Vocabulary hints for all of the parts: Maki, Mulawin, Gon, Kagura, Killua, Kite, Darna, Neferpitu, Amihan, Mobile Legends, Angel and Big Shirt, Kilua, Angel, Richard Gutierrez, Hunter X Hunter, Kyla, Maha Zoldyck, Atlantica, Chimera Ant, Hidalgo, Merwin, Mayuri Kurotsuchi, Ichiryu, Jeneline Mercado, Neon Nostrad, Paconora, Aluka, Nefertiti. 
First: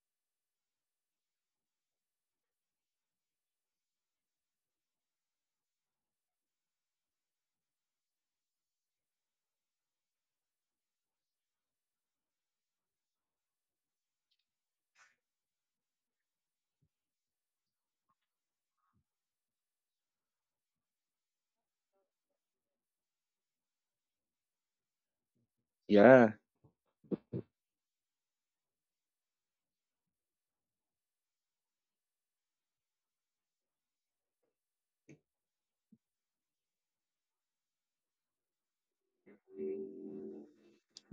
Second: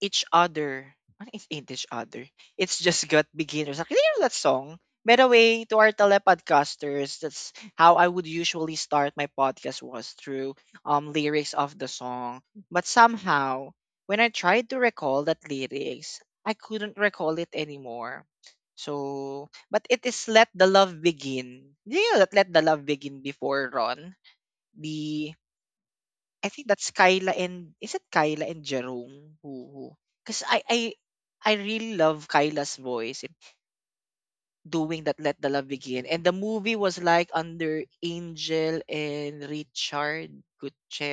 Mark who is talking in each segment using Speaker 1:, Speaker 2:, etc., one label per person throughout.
Speaker 1: each other. What is ain't each other? It's just got beginners. Like, you know that song? By the way, to our telepodcasters, that's how I would usually start my podcast was through lyrics of the song. But somehow, when I tried to recall that lyrics, I couldn't recall it anymore. So, but it is let the love begin. You know that let the love begin before Ron. The
Speaker 2: Yeah,
Speaker 1: I think that's Kyla, and is it Kyla and Jerome who, because I really love Kyla's voice in doing that Let the Love Begin. And the movie was like under Angel and Richard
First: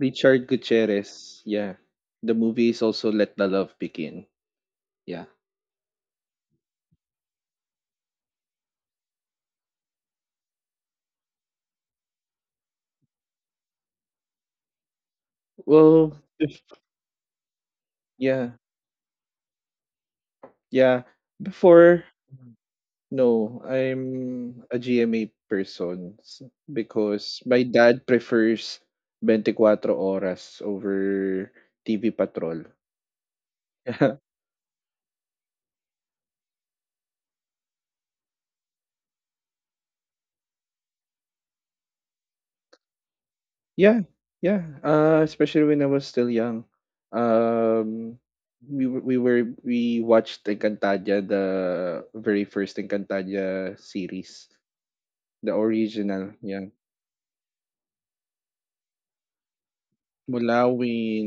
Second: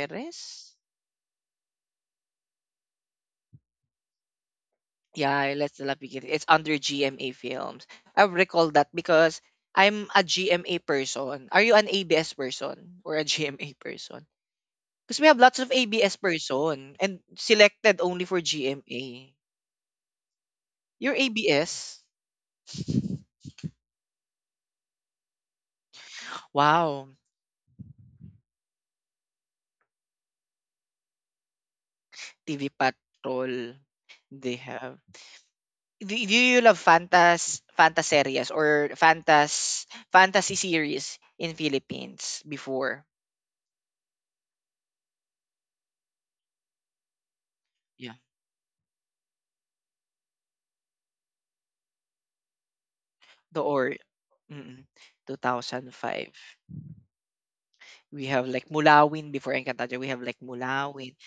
Speaker 2: Richard Gutierrez. Yeah. The movie is also Let the Love Begin. Yeah.
Speaker 1: Yeah, Let the Love Begin. It's under GMA Films. I recall that because I'm a GMA person. Are you an ABS person or a GMA person? Because we have lots of ABS
Speaker 2: Well, bef-
Speaker 1: person and selected only for
Speaker 2: yeah.
Speaker 1: GMA.
Speaker 2: Yeah.
Speaker 1: You're ABS?
Speaker 2: Before, no, I'm a GMA person
Speaker 1: Wow,
Speaker 2: because my dad prefers 24 oras over TV Patrol.
Speaker 1: TV Patrol. They have do do you love fantaseries or fantasy series in Philippines before?
Speaker 2: Yeah, yeah, especially when I was still young.
Speaker 1: Yeah.
Speaker 2: Um, we were we were we watched Encantadia, the very first
Speaker 1: The
Speaker 2: Encantadia
Speaker 1: or
Speaker 2: series,
Speaker 1: mm,
Speaker 2: the
Speaker 1: 2005.
Speaker 2: original. Yeah,
Speaker 1: We have like Mulawin before Encantadia. We have like Mulawin.
Speaker 2: Mulawin.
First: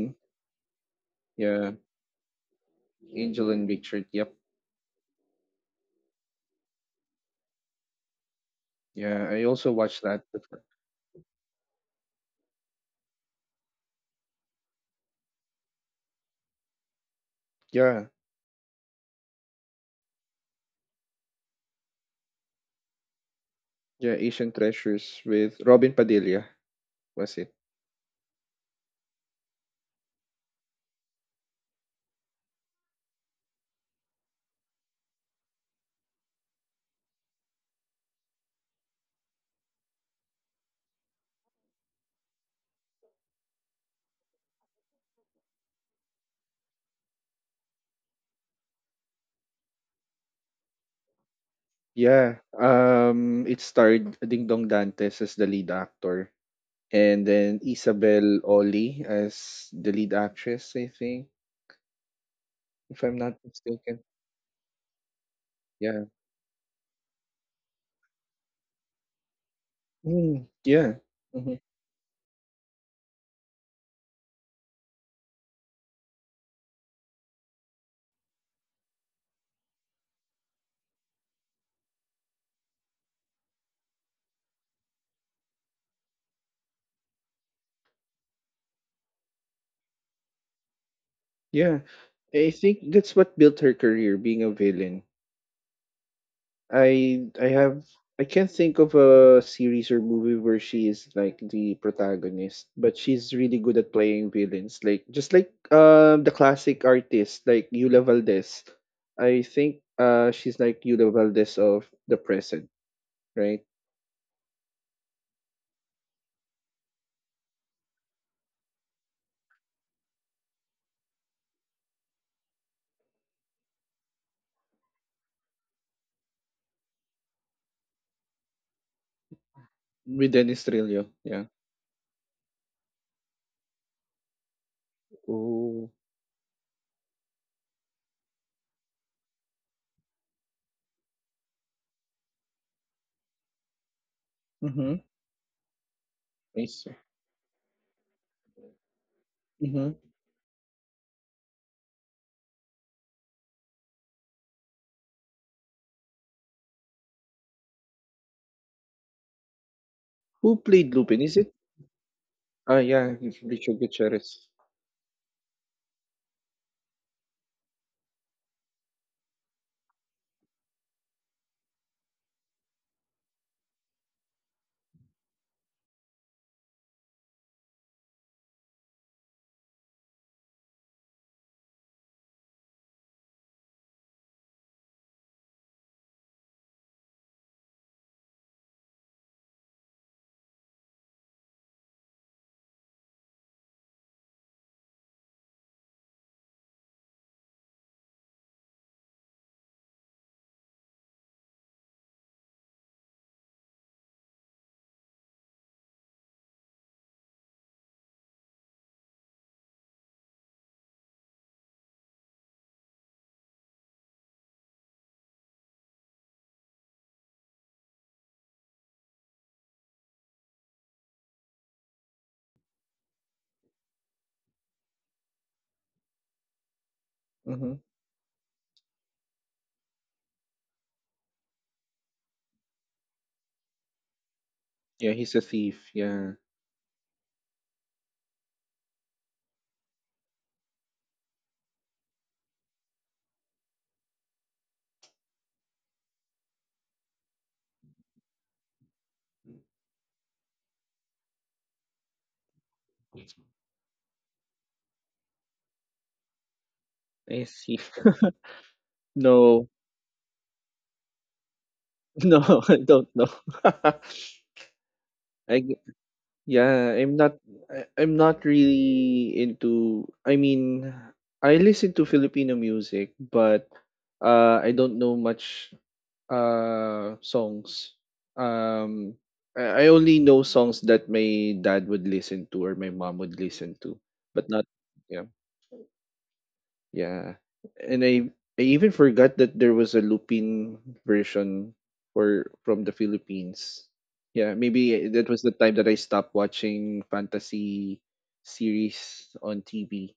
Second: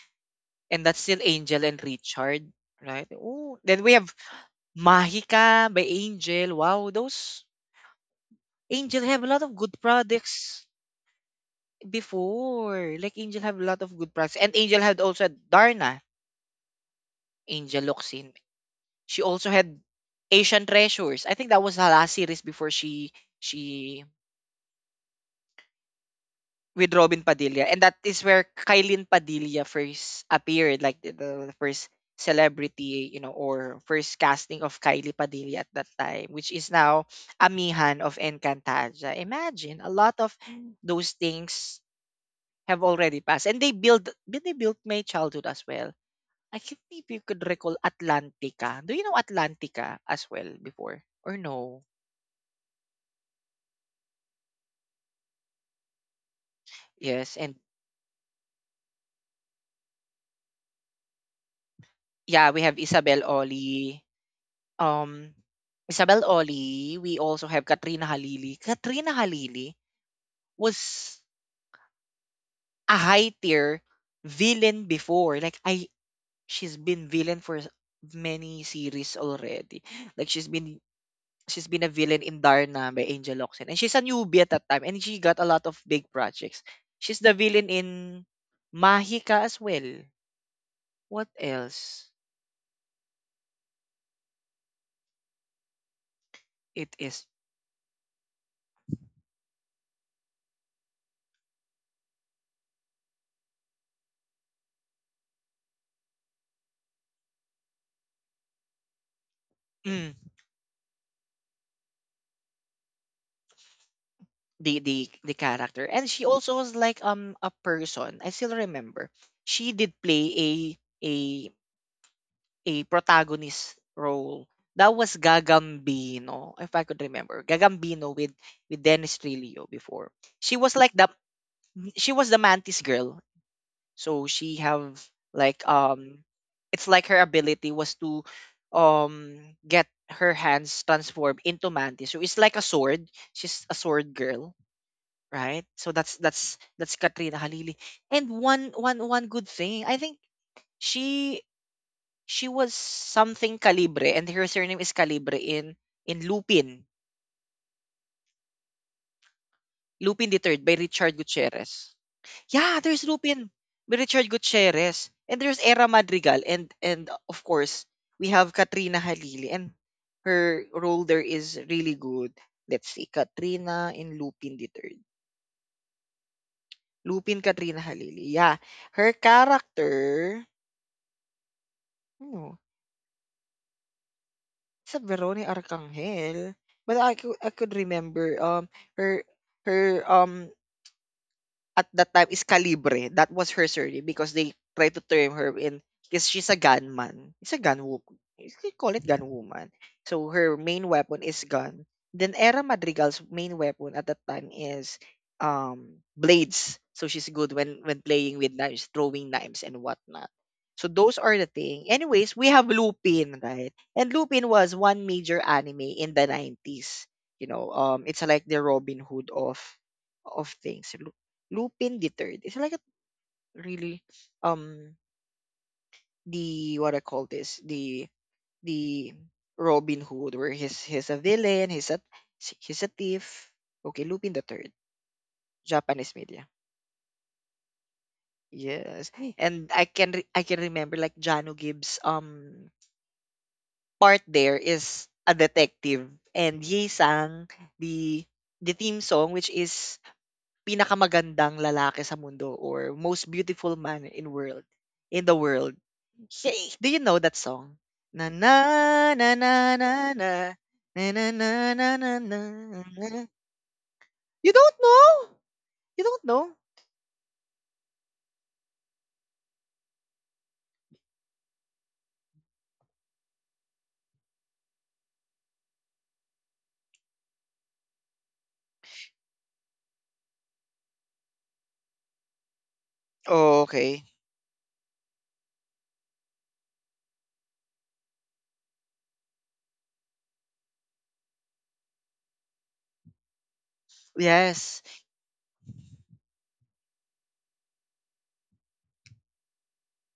Speaker 1: And that's still Angel
Speaker 2: Yeah,
Speaker 1: and Richard, right?
Speaker 2: Angel
Speaker 1: Oh,
Speaker 2: and
Speaker 1: then
Speaker 2: Big
Speaker 1: we
Speaker 2: Shirt.
Speaker 1: have
Speaker 2: Yep.
Speaker 1: Mahika by Angel. Wow, those Angel have a
Speaker 2: Yeah,
Speaker 1: lot
Speaker 2: I
Speaker 1: of
Speaker 2: also
Speaker 1: good
Speaker 2: watched that.
Speaker 1: products. Before, like Angel have a lot of good products. And Angel had also Darna, Angel
Speaker 2: Yeah,
Speaker 1: Locsin. She also had Asian Treasures. I think that was the last series before she
Speaker 2: yeah, Asian Treasures with Robin Padilla,
Speaker 1: with Robin
Speaker 2: was it?
Speaker 1: Padilla. And that is where Kailin Padilla first appeared, like the first celebrity, or first casting of Kylie Padilla at that time, which is now Amihan of Encantaja. Imagine a lot of those things have already passed, and they built my childhood as well. I think maybe you could recall Atlantica. Do you know Atlantica as well before? Or no?
Speaker 2: Yeah. It starred Ding Dong Dantes as the lead actor, and
Speaker 1: Yes, and
Speaker 2: then Isabel Oli as the lead actress, I think,
Speaker 1: yeah, we have
Speaker 2: if I'm
Speaker 1: Isabel
Speaker 2: not mistaken.
Speaker 1: Oli. Um
Speaker 2: Yeah.
Speaker 1: Isabel Oli, we also have Katrina Halili. Katrina Halili
Speaker 2: Mm,
Speaker 1: was
Speaker 2: yeah. Mhm.
Speaker 1: a high tier villain before. Like I she's been villain for many series already. Like she's been a villain in Darna by Angel Locsin. And she's a newbie at that time, and she got a lot of big projects. She's the villain in Mahika as well. What
Speaker 2: Yeah.
Speaker 1: else?
Speaker 2: I think that's what built her career, being a villain.
Speaker 1: It is
Speaker 2: I have I can't think of a series or movie where she is like the protagonist, but she's really good at playing villains. Like just like the classic artist like Yula Valdez. I think
Speaker 1: mm,
Speaker 2: she's like Yula Valdez of the present, right?
Speaker 1: the character. And she also was like a person. I still remember. She did play a a protagonist role. That was Gagambino, if I could remember. Gagambino with Dennis Trillo before.
Speaker 2: With
Speaker 1: She
Speaker 2: Dennis
Speaker 1: was like
Speaker 2: Trillo,
Speaker 1: the,
Speaker 2: yeah.
Speaker 1: she was the mantis girl, so she have like,
Speaker 2: Oh.
Speaker 1: it's like her ability was to, um get her hands transformed into mantis, so it's like a sword. She's a sword girl,
Speaker 2: Ooh. Mhm.
Speaker 1: right? So
Speaker 2: I see.
Speaker 1: that's Katrina Halili. And one good thing,
Speaker 2: Mhm.
Speaker 1: I think, she she was something Calibre, and her surname is Calibre in in lupin Lupin the
Speaker 2: Who
Speaker 1: Third by
Speaker 2: played
Speaker 1: Richard
Speaker 2: Lupin? Is it
Speaker 1: Gutierrez.
Speaker 2: Ah,
Speaker 1: Yeah, there's
Speaker 2: yeah, it's
Speaker 1: Lupin
Speaker 2: Richard
Speaker 1: with
Speaker 2: Gutierrez.
Speaker 1: Richard Gutierrez, and there's Era Madrigal, and of course we have Katrina Halili, and her role there is really good. Let's see, Katrina in Lupin the Third. Lupin Katrina Halili. Yeah, her character, no, it's a Veronica Arcangel, but I could remember, her her, at that time, is Calibre. That was her surname because they tried to term her in because she's a gunman. It's a gun woman. They call it gun woman. So her main weapon is gun. Then Era Madrigal's main weapon at that time is blades. So she's good when playing with knives, throwing knives and whatnot. So those are the thing. Anyways, we have Lupin, right? And Lupin was one major anime in the 90s. You know, it's like the Robin Hood of things. Lupin deterred. It's like a really, um the what I call this,
Speaker 2: Mhm.
Speaker 1: the Robin Hood, where he's a villain, he's a thief. Okay, Lupin the Third,
Speaker 2: Yeah, he's a thief,
Speaker 1: Japanese
Speaker 2: yeah.
Speaker 1: media. Yes, and I can remember like Jano Gibbs, part there is a detective, and Ye Sang the theme song, which is pinakamagandang lalaki sa mundo, or most beautiful man in world in the world. Hey, do you know that
Speaker 2: I see.
Speaker 1: song? Na na na
Speaker 2: No.
Speaker 1: na na na na na na na na na
Speaker 2: No, I don't
Speaker 1: na.
Speaker 2: know.
Speaker 1: You don't know?
Speaker 2: I g-
Speaker 1: You don't know?
Speaker 2: yeah, I'm not really into, I mean, I listen to Filipino music, but I don't know much songs. um I only know songs that my dad would listen to or my mom would
Speaker 1: Oh,
Speaker 2: listen to,
Speaker 1: okay.
Speaker 2: but not, yeah, yeah. And I even forgot that there was a Lupin version for from the Philippines. Yeah,
Speaker 1: Yes.
Speaker 2: maybe that was the time that I stopped watching fantasy series on TV.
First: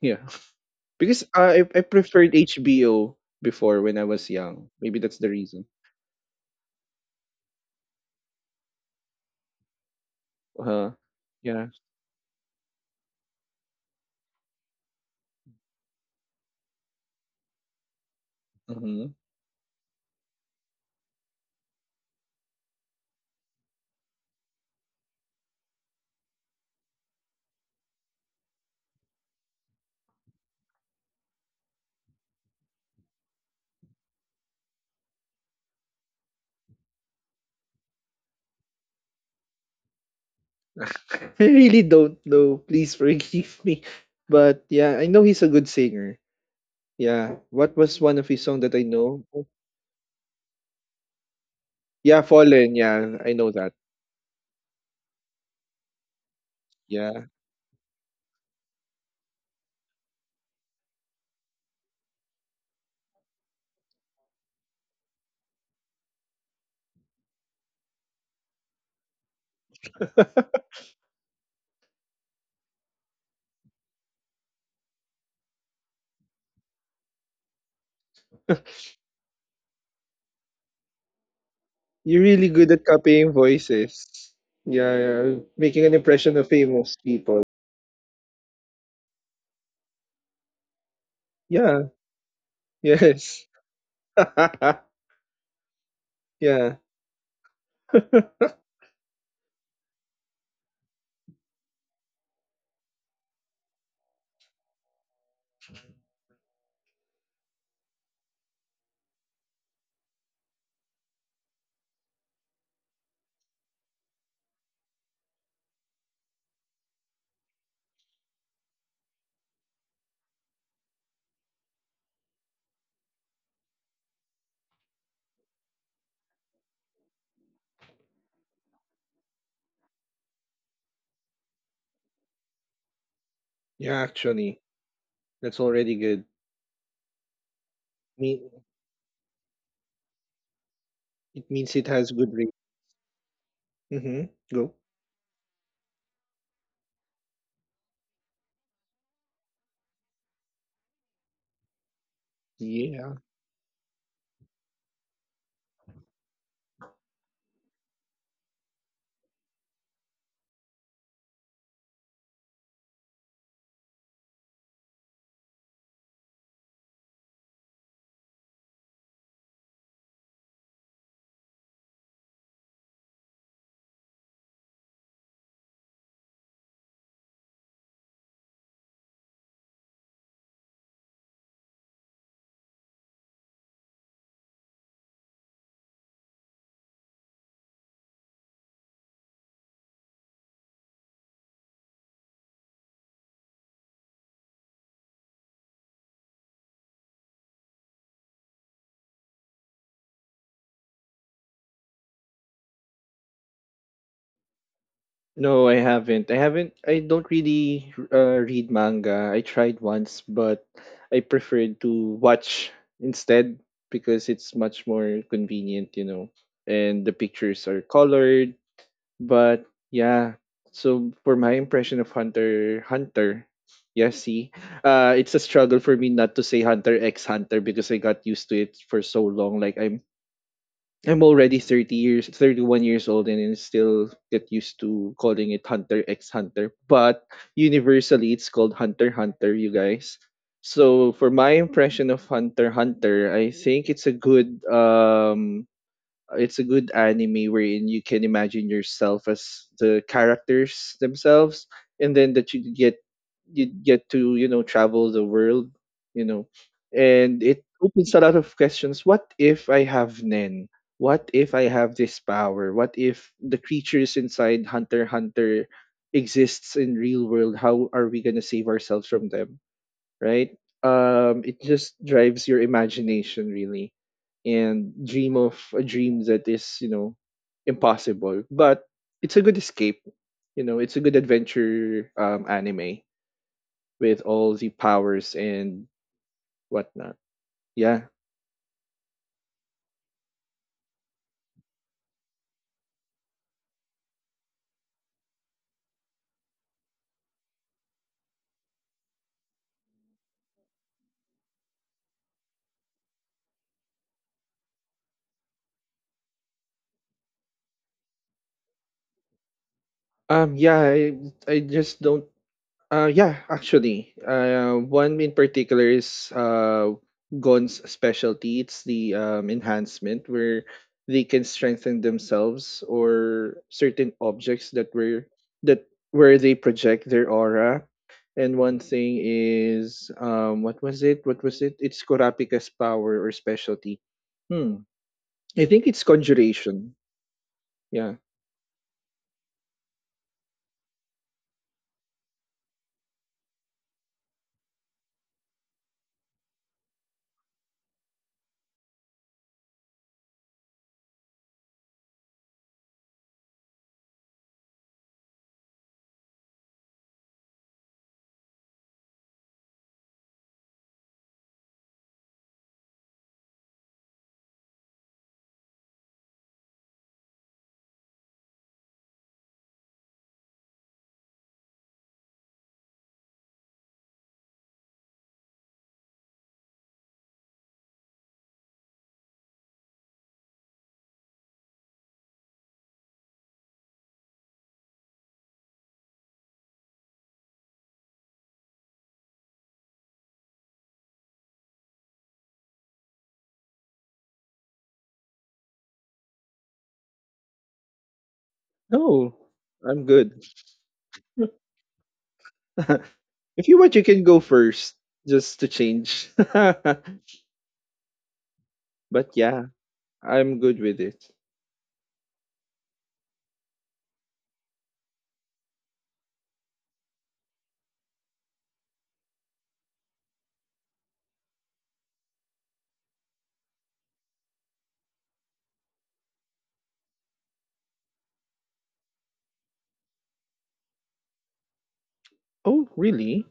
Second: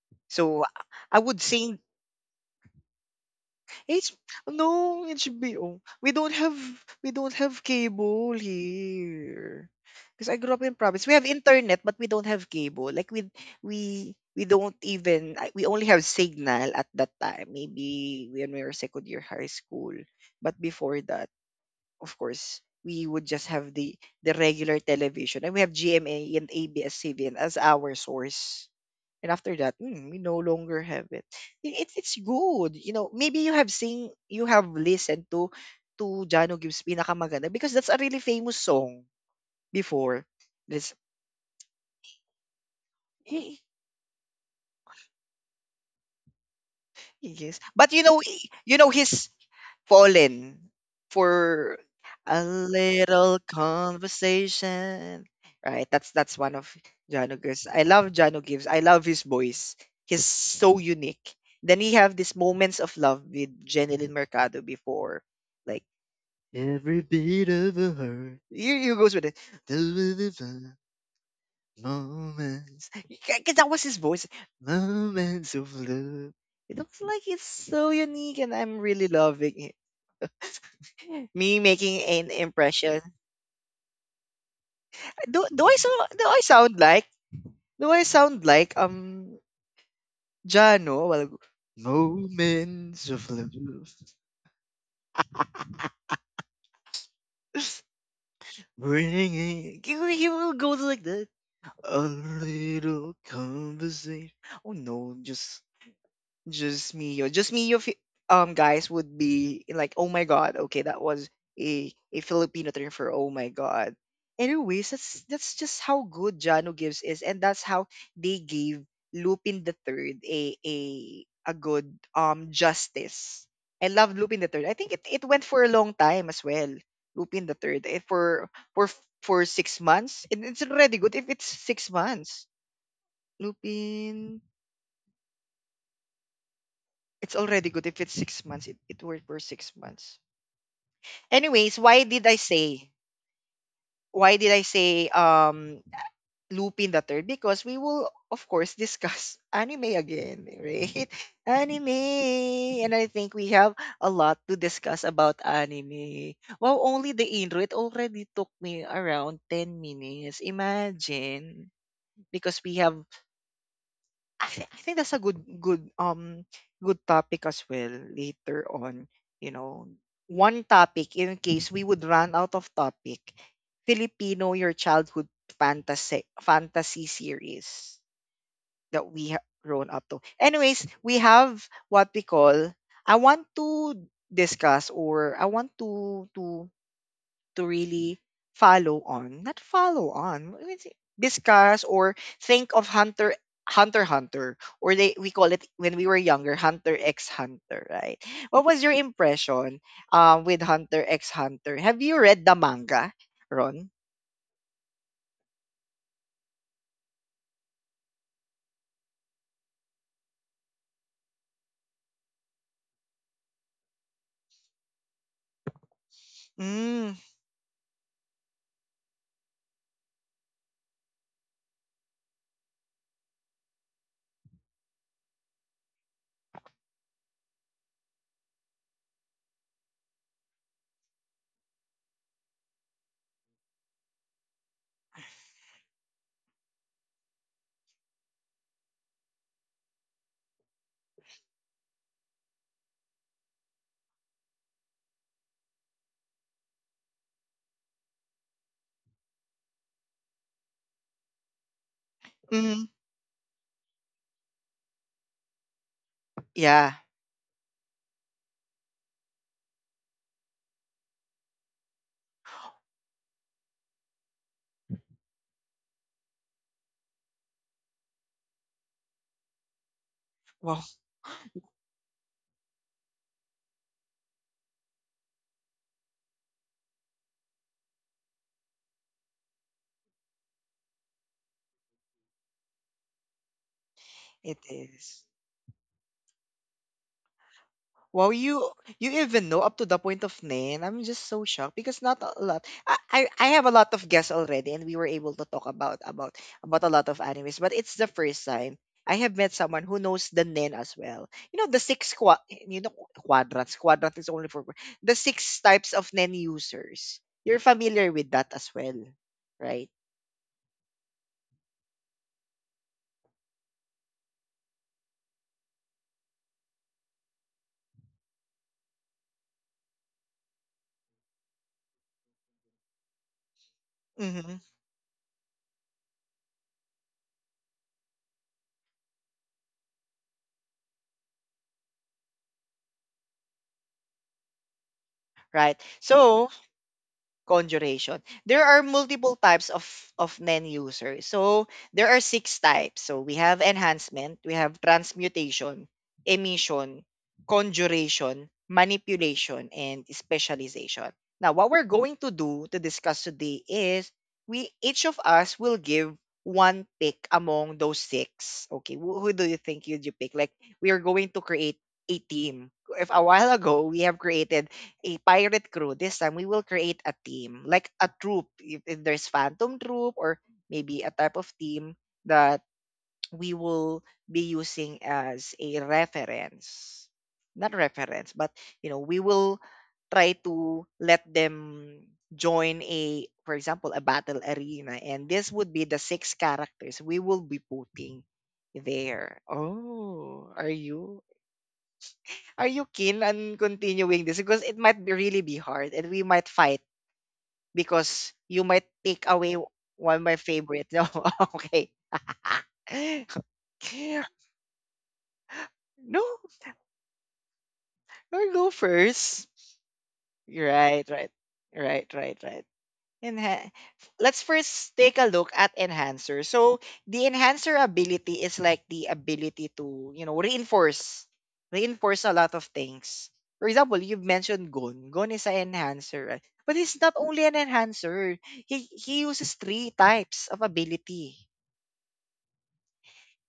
Speaker 2: Yeah.
Speaker 1: So I I
Speaker 2: Because
Speaker 1: would
Speaker 2: I
Speaker 1: sing
Speaker 2: preferred HBO before when I
Speaker 1: H
Speaker 2: was young. Maybe
Speaker 1: no,
Speaker 2: that's the reason.
Speaker 1: HBO. We don't have cable here. Because I grew up in
Speaker 2: uh
Speaker 1: province. We have
Speaker 2: yeah.
Speaker 1: internet, but we don't have cable. Like we don't even, we only have signal at that time. Maybe when we were second
Speaker 2: Mhm.
Speaker 1: year high school. But before that, of course, we would just have the regular television, and we have GMA and ABS-CBN as our source. And after that, we no longer have it. It's good. You know, maybe you have seen, you have listened to Jano Gibbs Pinakamaganda, because that's a really famous song before. This,
Speaker 2: I really don't know. Please forgive me. But yeah, I know he's a good singer. Yeah.
Speaker 1: yes.
Speaker 2: What
Speaker 1: But
Speaker 2: was one of his song that
Speaker 1: you
Speaker 2: I
Speaker 1: know
Speaker 2: know?
Speaker 1: his Fallen for
Speaker 2: Yeah,
Speaker 1: a
Speaker 2: Fallen. Yeah, I
Speaker 1: little
Speaker 2: know that.
Speaker 1: conversation. Right, that's one of
Speaker 2: Yeah.
Speaker 1: Jano Gibbs. I love Jano Gibbs. I love his voice. He's so unique. Then we have these moments of love with Jeneline Mercado before, like every beat of a hurt. Here goes with it. Moments, because that was his voice. Moments of love. It looks like it's so unique, and I'm really loving it. Me making
Speaker 2: You're
Speaker 1: an
Speaker 2: really good at
Speaker 1: impression.
Speaker 2: copying voices. Yeah, yeah.
Speaker 1: Do do I
Speaker 2: Making
Speaker 1: so
Speaker 2: an
Speaker 1: do
Speaker 2: impression
Speaker 1: I
Speaker 2: of
Speaker 1: sound
Speaker 2: famous
Speaker 1: like
Speaker 2: people.
Speaker 1: do I sound like um Jano? Well,
Speaker 2: Yeah.
Speaker 1: moments of
Speaker 2: Yes.
Speaker 1: love.
Speaker 2: Yeah.
Speaker 1: Bringing he will go like that. A little conversation. Oh no, Just me, yo. Just me, yo. Guys would be like, oh my god, okay, that was a Filipino term for oh my god. Anyways, that's just how good Jano Gibbs is, and that's how they gave Lupin the Third a good, justice. I love Lupin the Third. I think it went for a long time as well. Lupin the Third, for 6 months. It's already good if it's 6 months.
Speaker 2: Yeah,
Speaker 1: Lupin
Speaker 2: actually. That's already good.
Speaker 1: It's already good if it's
Speaker 2: Me
Speaker 1: 6 months. It worked for 6 months.
Speaker 2: It means
Speaker 1: Anyways,
Speaker 2: it
Speaker 1: why
Speaker 2: has
Speaker 1: did
Speaker 2: good
Speaker 1: I
Speaker 2: rate.
Speaker 1: say?
Speaker 2: Mm-hmm.
Speaker 1: Why did I
Speaker 2: Go.
Speaker 1: say, Lupin the Third? Because we will of course discuss anime again, right? Anime, and I
Speaker 2: Yeah.
Speaker 1: think we have a lot to discuss about anime. Wow, only the intro. It already took me around 10 minutes. Imagine, because we have, I think that's a good, good topic as well later on, you know. One topic in case we would run out of topic, Filipino your childhood fantasy series that we have grown up to. Anyways, we have what we call, I want to discuss, or I want to really follow on, not follow on, we would say discuss or think of Hunter Hunter, or they we call it when we were younger, Hunter X Hunter, right? What was your impression, with Hunter X Hunter? Have you read the manga, Ron?
Speaker 2: No, I haven't. I haven't. I don't really, read manga. I tried once, but I preferred to watch instead, because it's much more convenient, you know, and the
Speaker 1: Mm,
Speaker 2: pictures are colored. But yeah. So for my impression of Hunter Hunter, yeah, see, it's a struggle for me not to say Hunter X Hunter because I got used to it for so long. Like I'm already 30 years, 31 years old, and I still get used to calling it Hunter x Hunter. But universally, it's called Hunter x Hunter, you guys. So for my impression of Hunter x Hunter, I think it's a good anime wherein you can imagine yourself as the characters themselves, and then that
Speaker 1: mm,
Speaker 2: you get to, you know, travel the world, you know.
Speaker 1: yeah.
Speaker 2: And it opens a lot of questions. What if I have nen? What if I have this power? What if the creatures inside Hunter x Hunter exists in real world? How are we going to save ourselves from them, right?
Speaker 1: Well,
Speaker 2: It just drives your imagination really, and dream of a dream that is, you know, impossible. But it's a good escape. You know, it's a good adventure, anime, with all
Speaker 1: it
Speaker 2: the
Speaker 1: is.
Speaker 2: powers and whatnot. Yeah.
Speaker 1: Wow, you even know up to the point of name. I'm just so shocked because not a lot. I have a lot of guests already, and we were able to talk about a lot of animes. But it's the first time I have met someone who knows the nen as well. You know the six quadrants. Quadrant is only for the six types of nen users. You're familiar with that as well, right?
Speaker 2: Yeah. I just don't yeah, actually, one in particular is, Gon's specialty. It's the, enhancement, where they can strengthen themselves or certain
Speaker 1: Mm-hmm.
Speaker 2: objects that were that where they project their aura. And one thing is, what was it? What was it? It's Kurapika's power or specialty. Hmm. I
Speaker 1: Right.
Speaker 2: think it's
Speaker 1: So
Speaker 2: conjuration. Yeah.
Speaker 1: conjuration. There are multiple types of NEN user. So there are six types. So we have enhancement, we have transmutation, emission, conjuration, manipulation, and specialization. Now, what we're going to do to discuss today is, we each of us will give one pick among those six. Okay, who do you think you pick? Like, we are going to create a team. If a while ago we have created a pirate crew, this time we will create a team, like a troop, if there's phantom troop, or maybe a type of team that we will be using as a reference, not reference, but we will try to let them join a for example, a battle arena, and this would be the six characters we will be putting there. Oh, are you keen on continuing this? Because it might be really be hard, and we might fight because you might take
Speaker 2: No,
Speaker 1: away
Speaker 2: I'm
Speaker 1: one of
Speaker 2: good.
Speaker 1: my favorite. No, okay.
Speaker 2: If you want, you can go first just to change.
Speaker 1: No,
Speaker 2: But
Speaker 1: or go first.
Speaker 2: yeah, I'm good with
Speaker 1: Right,
Speaker 2: it.
Speaker 1: right, right, right, right. Enha- Let's first take a look at enhancer. So the enhancer ability is like the ability to, reinforce, a lot of things. For example, you've mentioned Gon. Gon is an enhancer, right? But he's not only an enhancer. He uses three types of ability.
Speaker 2: Oh, really?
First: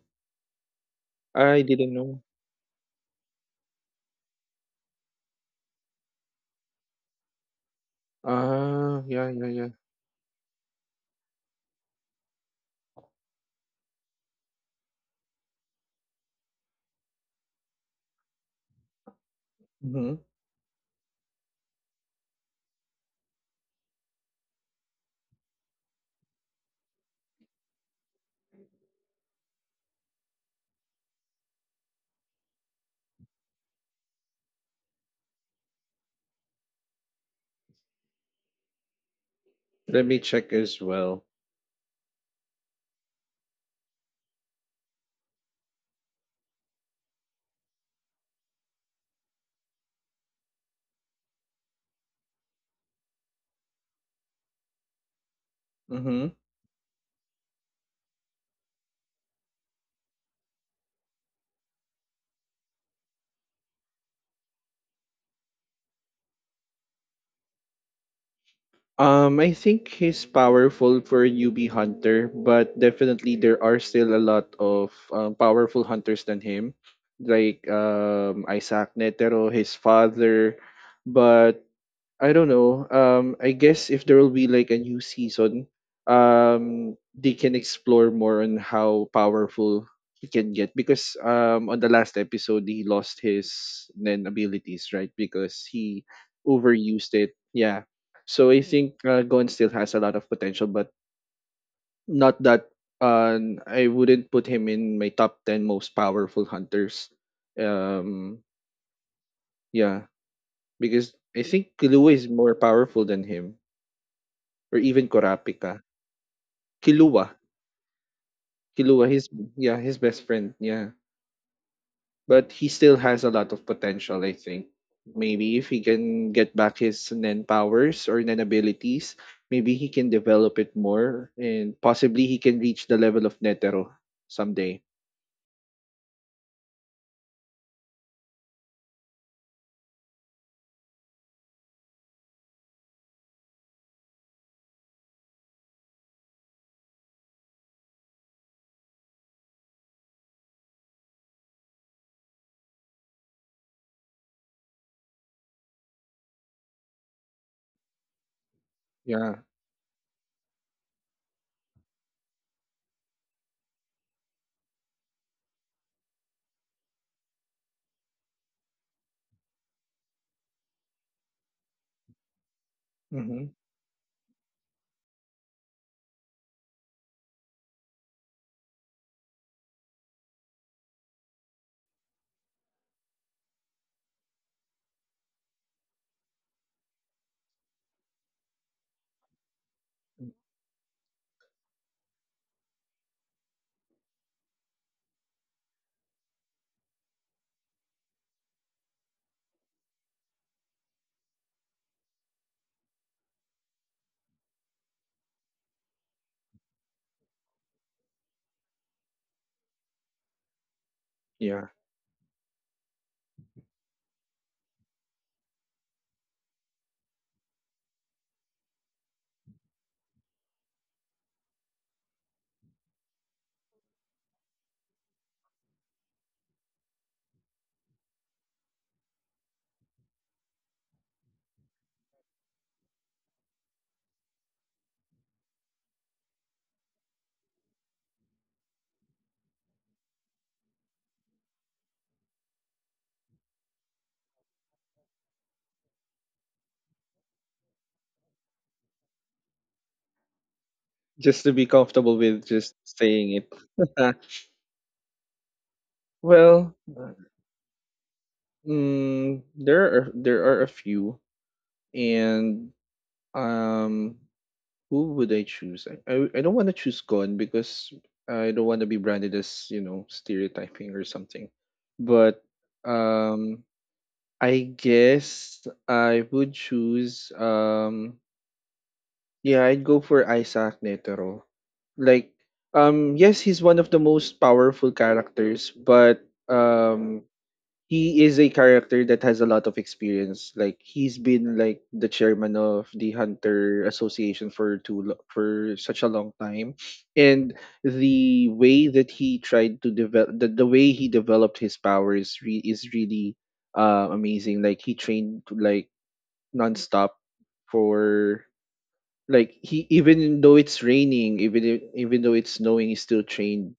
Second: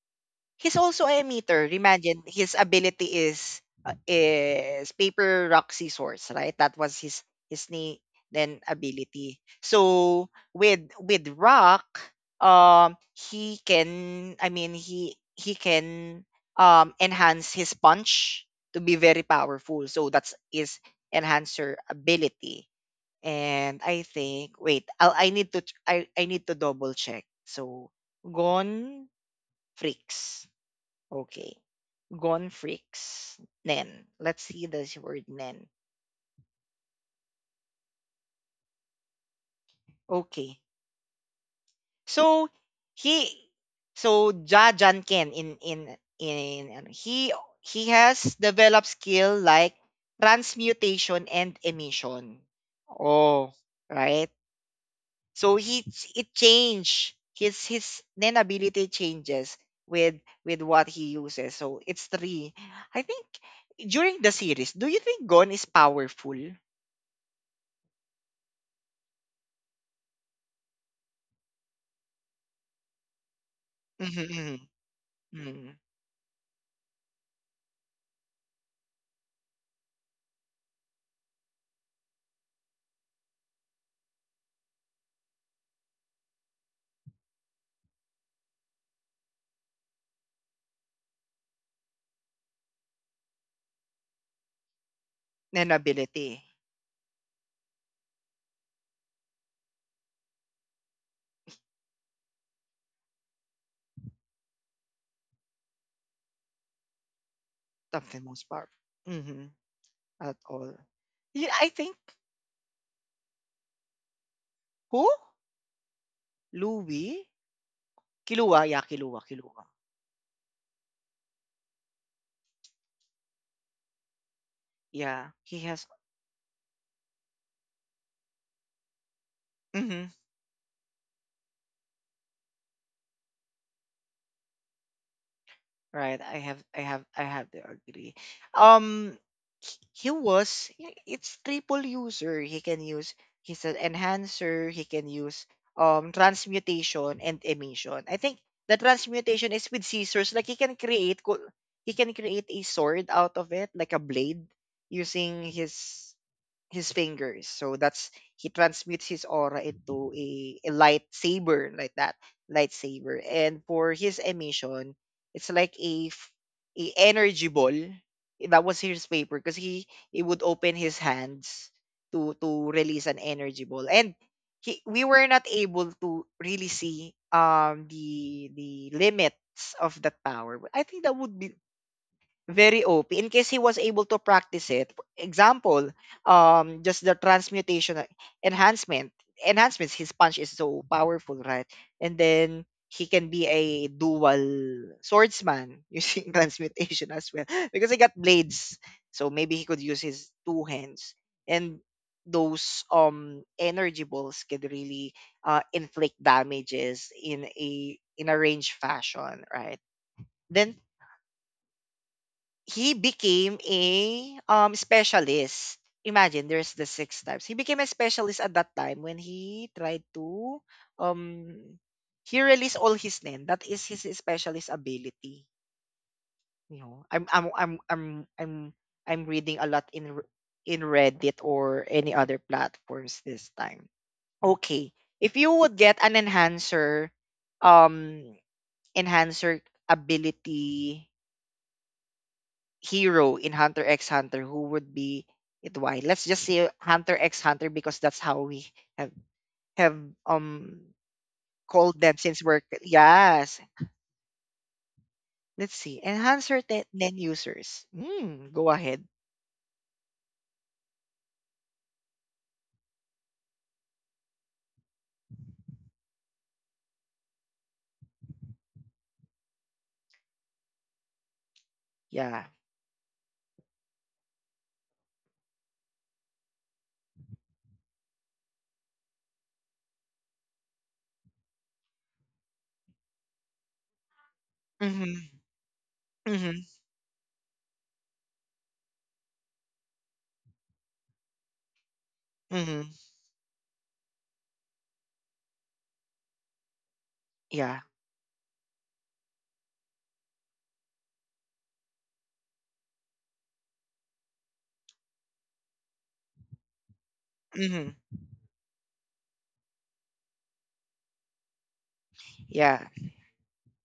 Speaker 1: He's also a
Speaker 2: I
Speaker 1: meter.
Speaker 2: didn't
Speaker 1: Imagine
Speaker 2: know.
Speaker 1: his ability is paper rock scissors, right? That was his knee then
Speaker 2: Ah, yeah,
Speaker 1: ability.
Speaker 2: yeah, yeah.
Speaker 1: So with rock, he can. I mean, he can enhance his punch to be very powerful. So
Speaker 2: Hmm.
Speaker 1: that's his enhancer ability. And I think, wait, I need to double check. So gone freaks. Okay. Gone freaks. Nen. Let's see this word nen.
Speaker 2: Let me check
Speaker 1: Okay.
Speaker 2: as well.
Speaker 1: So he so Ja Jan Ken in ano, he has developed skill like transmutation and emission. Oh, right. So he
Speaker 2: Hmm.
Speaker 1: it change his nen ability changes with what he uses. So it's three. I think during the series, do you think Gon is powerful?
Speaker 2: I think he's powerful for a newbie hunter, but definitely there are still
Speaker 1: Mhm,
Speaker 2: a lot
Speaker 1: mhm,
Speaker 2: of,
Speaker 1: mhm.
Speaker 2: powerful hunters than him, like Isaac Netero, his father. But I don't know. I guess if there will be like a new season, they can explore more on how powerful he can get, because on the last episode he lost his Nen abilities, right? Because
Speaker 1: And
Speaker 2: he
Speaker 1: ability,
Speaker 2: overused it. Yeah. So I think, Gon still has a lot of potential, but not that. I wouldn't put him in my top ten most powerful hunters.
Speaker 1: of the
Speaker 2: Um,
Speaker 1: most part. Mhm.
Speaker 2: yeah,
Speaker 1: At all.
Speaker 2: because I
Speaker 1: Yeah, I
Speaker 2: think
Speaker 1: think,
Speaker 2: Killua is more powerful than him, or
Speaker 1: who?
Speaker 2: even Kurapika.
Speaker 1: Louis?
Speaker 2: Kilua,
Speaker 1: Kilua, yeah,
Speaker 2: Kilua,
Speaker 1: Kilua,
Speaker 2: his,
Speaker 1: Kilua.
Speaker 2: yeah, his best friend, yeah. But he still has a lot of potential, I think.
Speaker 1: Yeah, he
Speaker 2: Maybe if he
Speaker 1: has.
Speaker 2: can get back his Nen powers or Nen abilities, maybe he
Speaker 1: Mm-hmm.
Speaker 2: can develop it more, and possibly he can reach the level of Netero someday.
Speaker 1: Right. I have to agree. Um he was, yeah, it's triple user. He's an enhancer, he can use transmutation and emission. I think the transmutation is with scissors. Like he can create a sword out of it, like a blade, using his fingers. So that's he transmutes his
Speaker 2: Yeah.
Speaker 1: aura into a lightsaber, like that lightsaber. And for his emission, it's like a energy ball. That was his paper because he would open his hands to release an
Speaker 2: Mm-hmm.
Speaker 1: energy ball. And he we were not able to really see the limits of that power. I think that would be very OP in case he was able to practice it. Example, just the transmutation, enhancement. Enhancements, his punch is so powerful, right? And then he can be a dual swordsman using transmutation as well because he got blades. So maybe he could use his two hands, and those energy balls can really inflict damages in a range fashion, right? Then
Speaker 2: Yeah.
Speaker 1: he became a specialist. Imagine there's the six types. He became a specialist at that time when he tried to um he released all his nen. That is his specialist ability. You know, I'm I'm reading a lot in in Reddit or any other platforms this time. Okay. If you would get an um enhancer ability hero in Hunter x Hunter, who would be it, why? Let's just say Hunter x Hunter because that's how we have have um
Speaker 2: Just to be
Speaker 1: called them
Speaker 2: comfortable
Speaker 1: since
Speaker 2: with
Speaker 1: we're,
Speaker 2: just saying it.
Speaker 1: yes.
Speaker 2: Uh,
Speaker 1: Let's see, enhancer
Speaker 2: well,
Speaker 1: 10, 10 users, mm, go ahead,
Speaker 2: mm, there are a few, and um who would I choose? I don't want to choose Gon because I don't want to be branded as, you know, stereotyping or something. But
Speaker 1: yeah,
Speaker 2: um, I guess I would choose Yeah, I'd go for Isaac Netero. Like, yes, he's one of the most powerful
Speaker 1: mm-hmm,
Speaker 2: characters, but,
Speaker 1: mm-hmm,
Speaker 2: um, he is a character that has a lot of experience. Like he's been like the chairman of
Speaker 1: mm-hmm.
Speaker 2: the Hunter Association for for such a long time, and
Speaker 1: Yeah,
Speaker 2: the way that he tried to develop the way he developed his powers is really, amazing. Like he trained like nonstop
Speaker 1: mm-hmm,
Speaker 2: for, like, he even though it's raining, even even though it's
Speaker 1: yeah,
Speaker 2: snowing, he's still trained,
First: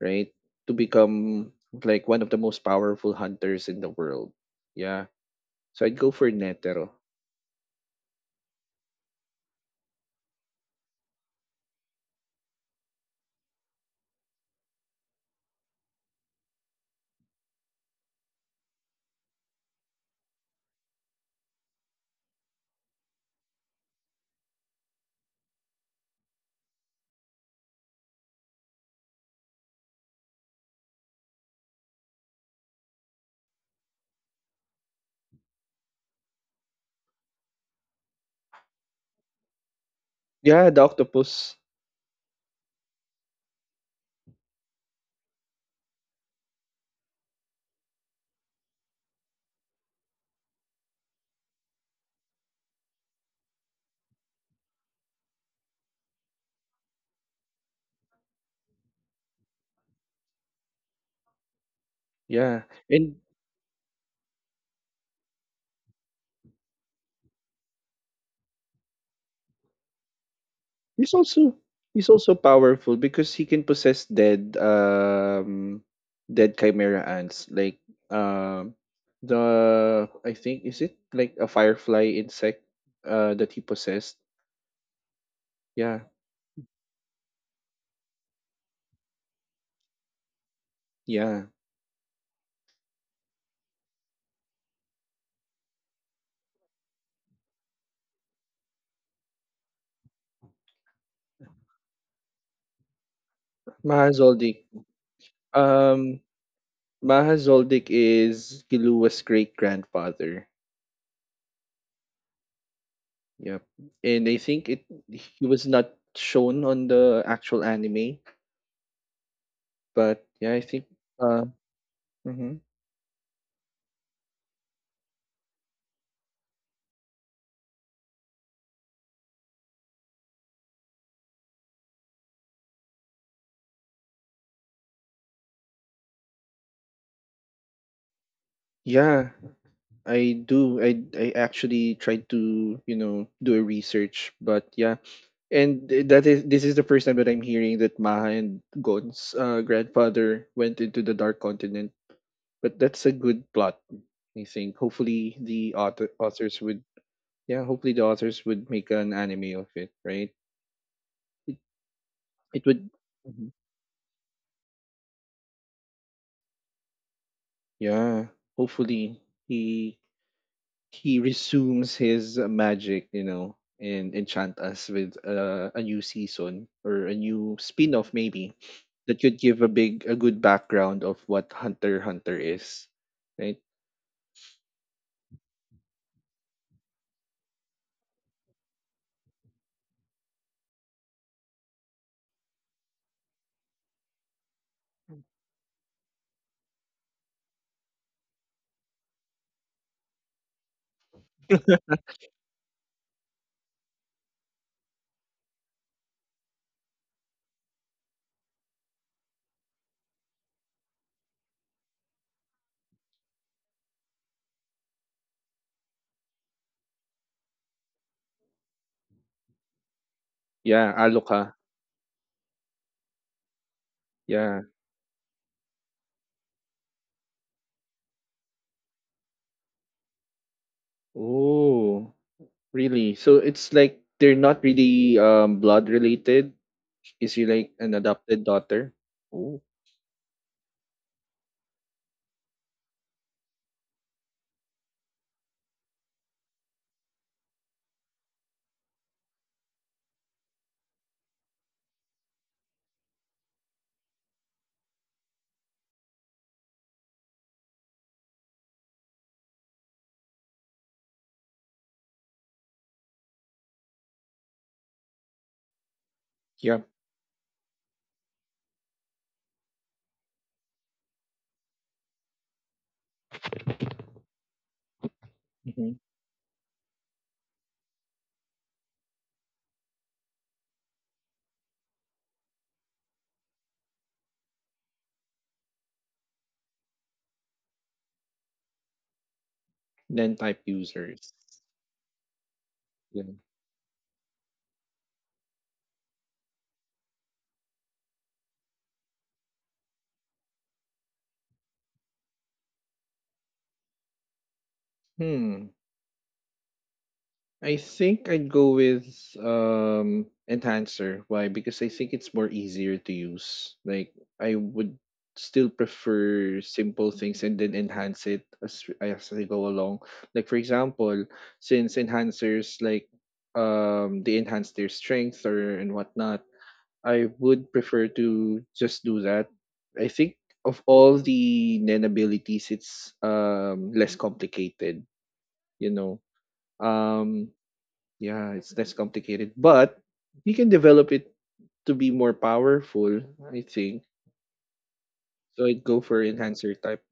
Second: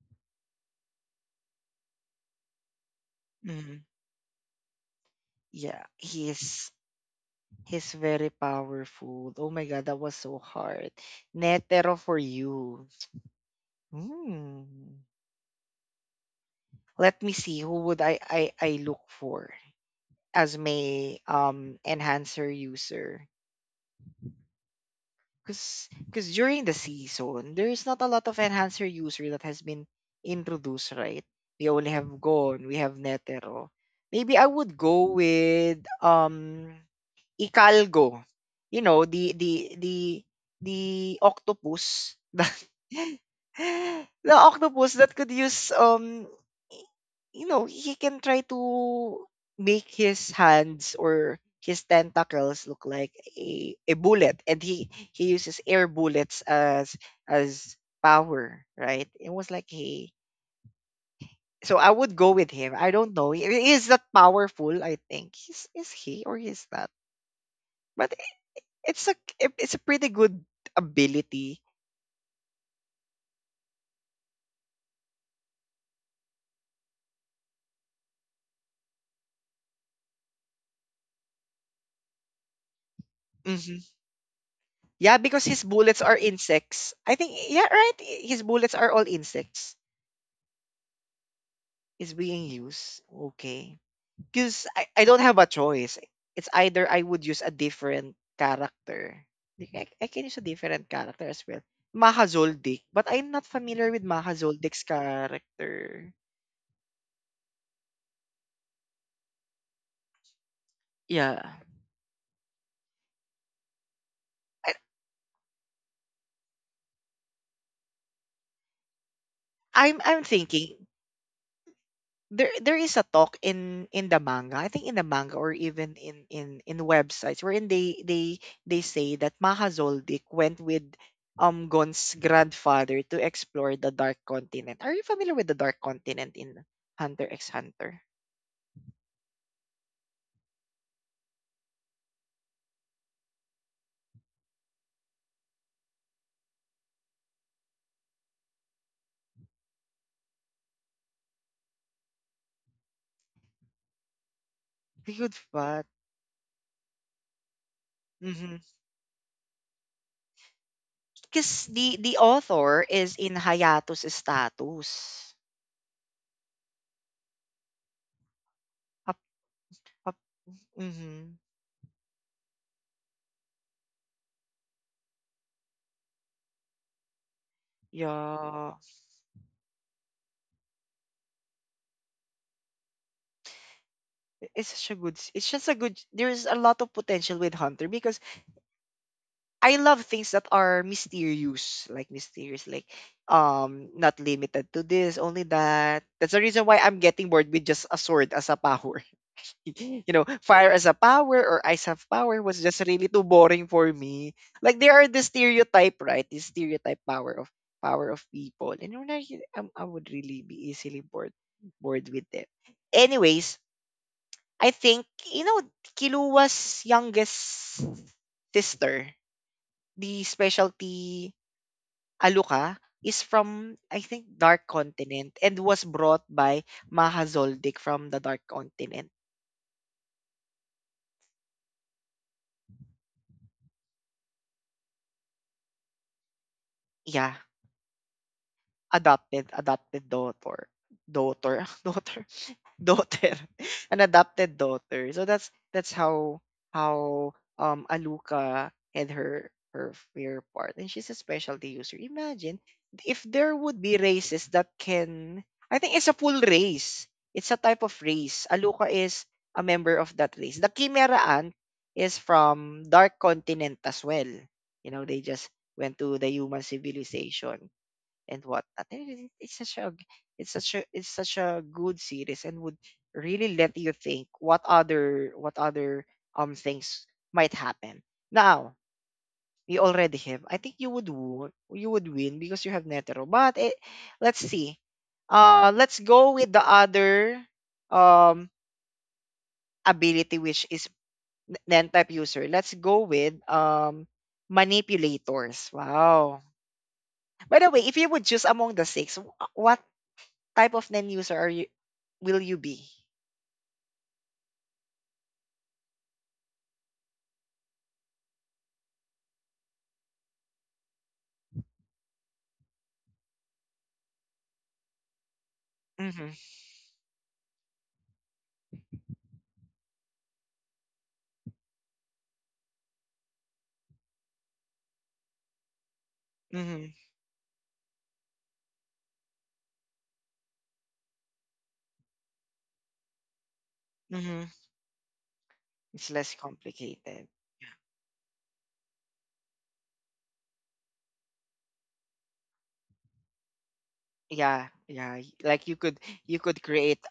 Speaker 2: right, to become like one of the most powerful hunters
Speaker 1: mm-hmm.
Speaker 2: in the world. Yeah,
Speaker 1: Yeah,
Speaker 2: so I'd go for Netero.
Speaker 1: he's very powerful. Oh my god, that was so hard. Netero for you. Mm. Let me see who would I I look for as my enhancer user, because during the season there's not a lot of enhancer user that has been introduced, right? We only have Gon, we have Netero. Maybe I would go with Hidalgo, you know,
Speaker 2: Yeah, the
Speaker 1: the
Speaker 2: octopus.
Speaker 1: octopus that the octopus that could use y- he can try to make his hands or his tentacles look like a bullet, and he uses air bullets as as power, right? It was like he So I would go with
Speaker 2: Yeah,
Speaker 1: him. I don't
Speaker 2: and
Speaker 1: know. Is that powerful? I think. Is he, or is that? But it's a it's a pretty good
Speaker 2: he's also
Speaker 1: ability.
Speaker 2: he's also powerful because he can possess dead, dead chimera ants, like, um the, I think, is it like a firefly insect, that he
Speaker 1: Hmm.
Speaker 2: possessed.
Speaker 1: Yeah, because his
Speaker 2: Yeah.
Speaker 1: bullets are insects. I think, yeah, right. His bullets are all insects.
Speaker 2: Yeah,
Speaker 1: Is being used. Okay. Because I don't have a choice. It's either I would use a different character. Like, I can use a different character as well. Maha Zoldyck. But I'm not familiar with
Speaker 2: Maha
Speaker 1: Maha
Speaker 2: Zoldyck.
Speaker 1: Zoldyck's character.
Speaker 2: Um, Maha Zoldyck is Kilua's great grandfather.
Speaker 1: Yeah.
Speaker 2: Yep, and I think
Speaker 1: I,
Speaker 2: it he was not shown on the actual anime,
Speaker 1: I'm
Speaker 2: but yeah, I
Speaker 1: thinking.
Speaker 2: think. Uh,
Speaker 1: There
Speaker 2: mhm.
Speaker 1: is a talk in the manga, I think, in the manga, or even in websites wherein they say that Maha Zoldyck went with Gon's grandfather to explore the Dark Continent. Are you familiar with the Dark Continent in Hunter x Hunter?
Speaker 2: Yeah, I do. I actually tried to, you know, do a research, but yeah, and that is, this is the first time that I'm hearing that Maha and Gon's, grandfather went into the Dark Continent. But that's a good plot, I think.
Speaker 1: The
Speaker 2: Hopefully
Speaker 1: good
Speaker 2: the
Speaker 1: spot.
Speaker 2: authors would, yeah, hopefully the authors would make an anime of it, right? It
Speaker 1: Because the
Speaker 2: it
Speaker 1: author
Speaker 2: would
Speaker 1: is in
Speaker 2: Mhm.
Speaker 1: hiatus status.
Speaker 2: Yeah. Hopefully
Speaker 1: Up.
Speaker 2: he
Speaker 1: Up.
Speaker 2: he
Speaker 1: Mhm.
Speaker 2: resumes his, magic, you know, and enchant us with, a new season or a new spin-off, maybe,
Speaker 1: Yeah.
Speaker 2: that could give a good background of what Hunter x Hunter is, right?
Speaker 1: It's just a good, there's a lot of potential with Hunter because I love things that are mysterious, like not limited to this, only that. That's the reason why I'm getting bored with just a sword as a power. You know, fire as a power or ice as power was just really too boring for me. Like there are the stereotype, right? The stereotype power of people, and when I would really be easily bored with them. Anyways, I think, you know Kiluwa's youngest sister, the
Speaker 2: Yeah,
Speaker 1: specialty,
Speaker 2: Aloka.
Speaker 1: Aluka, is from, I think,
Speaker 2: Yeah.
Speaker 1: Dark Continent, and was brought by Maha Zoldyck from the Dark Continent.
Speaker 2: Oh. Really? So it's like they're not really blood related. Is
Speaker 1: Yeah.
Speaker 2: she like an adopted daughter?
Speaker 1: adopted
Speaker 2: Oh,
Speaker 1: adopted daughter daughter daughter. An adopted daughter, so that's how how Aluka had her fear part, and she's a specialty user. Imagine if there would be races that can, I think it's a full race, it's a type of race. Aluka is a member of that race. The chimera ant is from Dark Continent as well. You know, they just went to the human
Speaker 2: yeah.
Speaker 1: civilization and whatnot. And it's such a good series and would really let you think what
Speaker 2: Mm-hmm.
Speaker 1: other things might happen. Now we already have. I think you would win because you have Netero. But it, let's see. Let's go with the other um
Speaker 2: Then
Speaker 1: ability,
Speaker 2: type
Speaker 1: which is
Speaker 2: users.
Speaker 1: N type user. Let's go
Speaker 2: Yeah.
Speaker 1: with manipulators. Wow. By the way, if you would choose among the six, what type of end user are you will you be?
Speaker 2: Hmm. I think I'd go with enhancer. Why? Because I think it's more easier to use. Like I would still
Speaker 1: Mm-hmm.
Speaker 2: prefer simple things, and then enhance it as I go along. Like for example, since enhancers like, they enhance their strength or and whatnot,
Speaker 1: Mm-hmm.
Speaker 2: I would prefer to just do that. I think of all the Nen abilities, it's, less
Speaker 1: Mm-hmm.
Speaker 2: complicated, you
Speaker 1: It's
Speaker 2: know.
Speaker 1: less complicated.
Speaker 2: Um yeah, it's less complicated, but you can develop it to be more powerful, I think.
Speaker 1: Yeah. Yeah.
Speaker 2: So
Speaker 1: Like
Speaker 2: I'd go for
Speaker 1: you could
Speaker 2: enhancer
Speaker 1: create
Speaker 2: type,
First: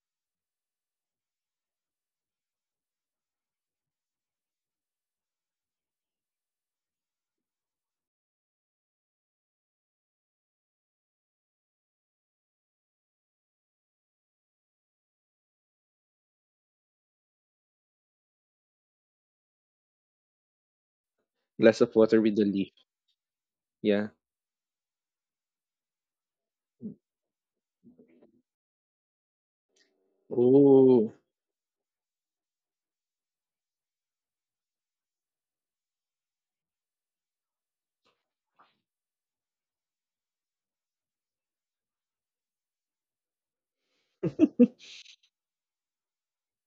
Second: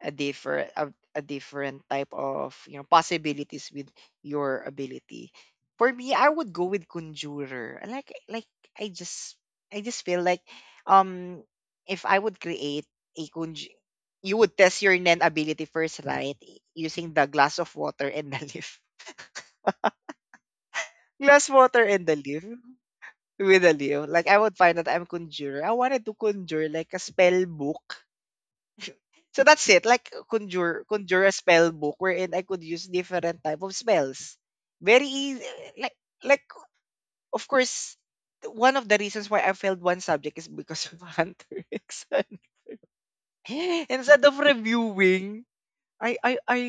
Speaker 1: a different a different type of possibilities with your ability. For me, I would go with conjurer. Like I just I just feel like um if I would create a conj you would test your Nen ability first, right? Using the glass of water and the leaf. Glass
Speaker 2: glass
Speaker 1: water
Speaker 2: of
Speaker 1: and the
Speaker 2: water with
Speaker 1: leaf,
Speaker 2: the leaf.
Speaker 1: with a leaf.
Speaker 2: Yeah.
Speaker 1: Like I would find that I'm conjurer. I wanted to conjure like a spell book. So that's it. Like
Speaker 2: Oh,
Speaker 1: conjure a spell book wherein I could use different type of spells. Very easy. like like, of course, one of the reasons why I failed one subject is because of Hunter X Hunter. Instead of reviewing, I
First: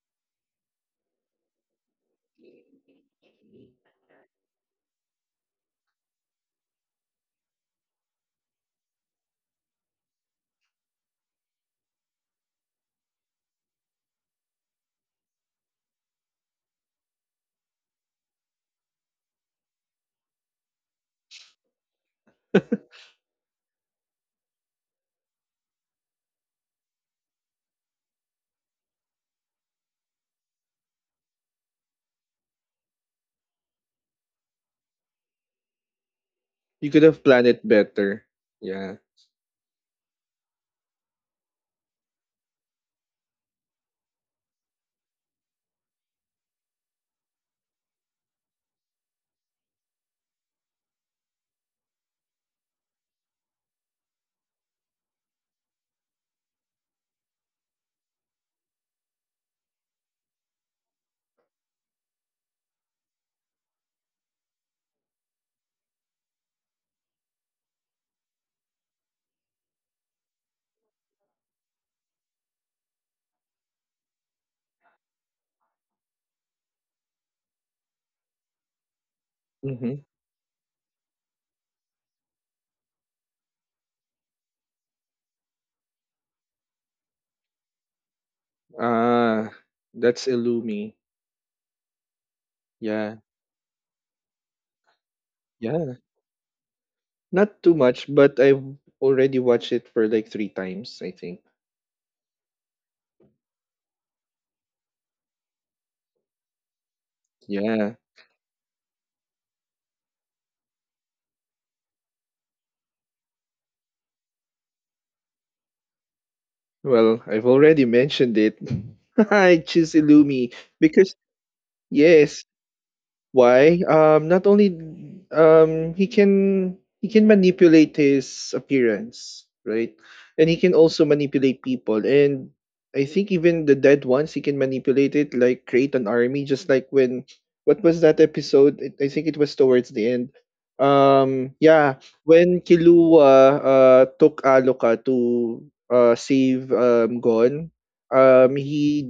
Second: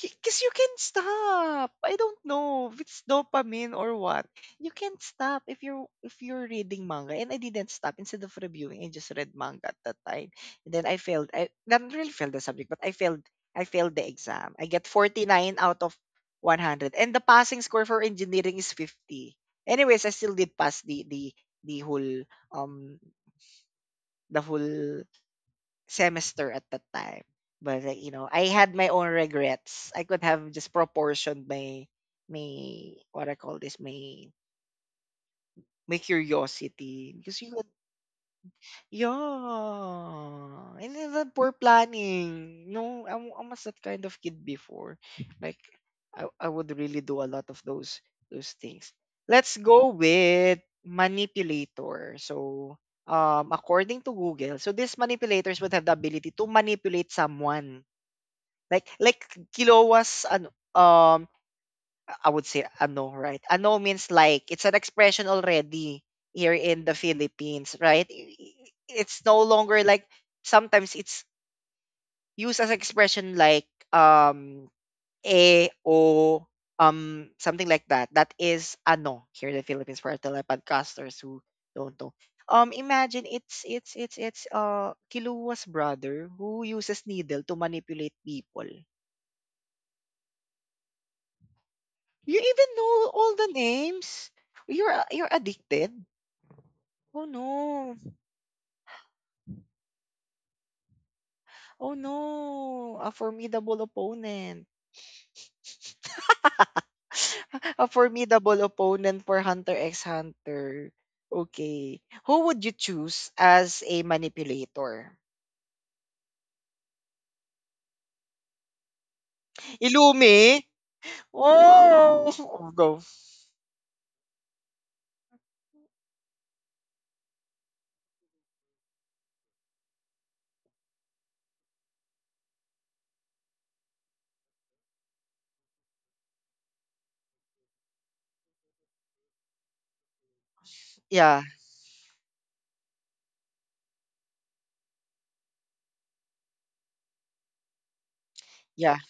Speaker 1: because you can stop. I don't know if it's dopamine or what. You can't stop if you're reading manga. And I didn't stop instead of reviewing. I just read manga at that time. And then I failed. I not really failed the subject, but I failed. I failed the exam. I get 49 out of 100, and the passing score for engineering is 50. Anyways, I still did pass the whole um the whole semester at that time. But, like, I had my own regrets. I could have just proportioned my my what I call this my my
Speaker 2: you could
Speaker 1: curiosity,
Speaker 2: have
Speaker 1: because
Speaker 2: planned
Speaker 1: you could.
Speaker 2: it better. Yeah.
Speaker 1: Yeah, and then the poor planning. No, I was that kind of kid before. Like I would really do a lot of those things. Let's go with manipulator. So, according to Google, so these manipulators would have the ability to manipulate someone. Like kilowas ano, I would say ano, right? Ano means like it's an expression already here in the Philippines, right? It's no longer like, sometimes it's used as expression like eh o, something like that. That is ano here in the
Speaker 2: Mm-hmm.
Speaker 1: Philippines for our telepodcasters who don't know. Imagine it's Kiluwa's brother who uses needle to manipulate people.
Speaker 2: Ah, that's Illumi.
Speaker 1: You even know
Speaker 2: Yeah.
Speaker 1: all the names. You're
Speaker 2: Yeah.
Speaker 1: addicted. Oh
Speaker 2: Not too
Speaker 1: no.
Speaker 2: much, but I've already watched it for like three times, I think.
Speaker 1: Oh no. A formidable opponent. A
Speaker 2: Yeah.
Speaker 1: formidable opponent for Hunter x Hunter. Okay. Who would you choose as a manipulator?
Speaker 2: Well, I've already mentioned it. I choose
Speaker 1: Ilumi?
Speaker 2: Illumi because,
Speaker 1: Oh,
Speaker 2: yes.
Speaker 1: go.
Speaker 2: Why? Not only, he can manipulate his appearance, right? And he can also manipulate people. And I think even the dead ones, he can manipulate it, like create an army, just like when, what was that episode? It, I think it was towards the end.
Speaker 1: Yeah,
Speaker 2: Yeah, when Kilua, took Aloka to, save, Gon, um,
Speaker 1: yeah.
Speaker 2: he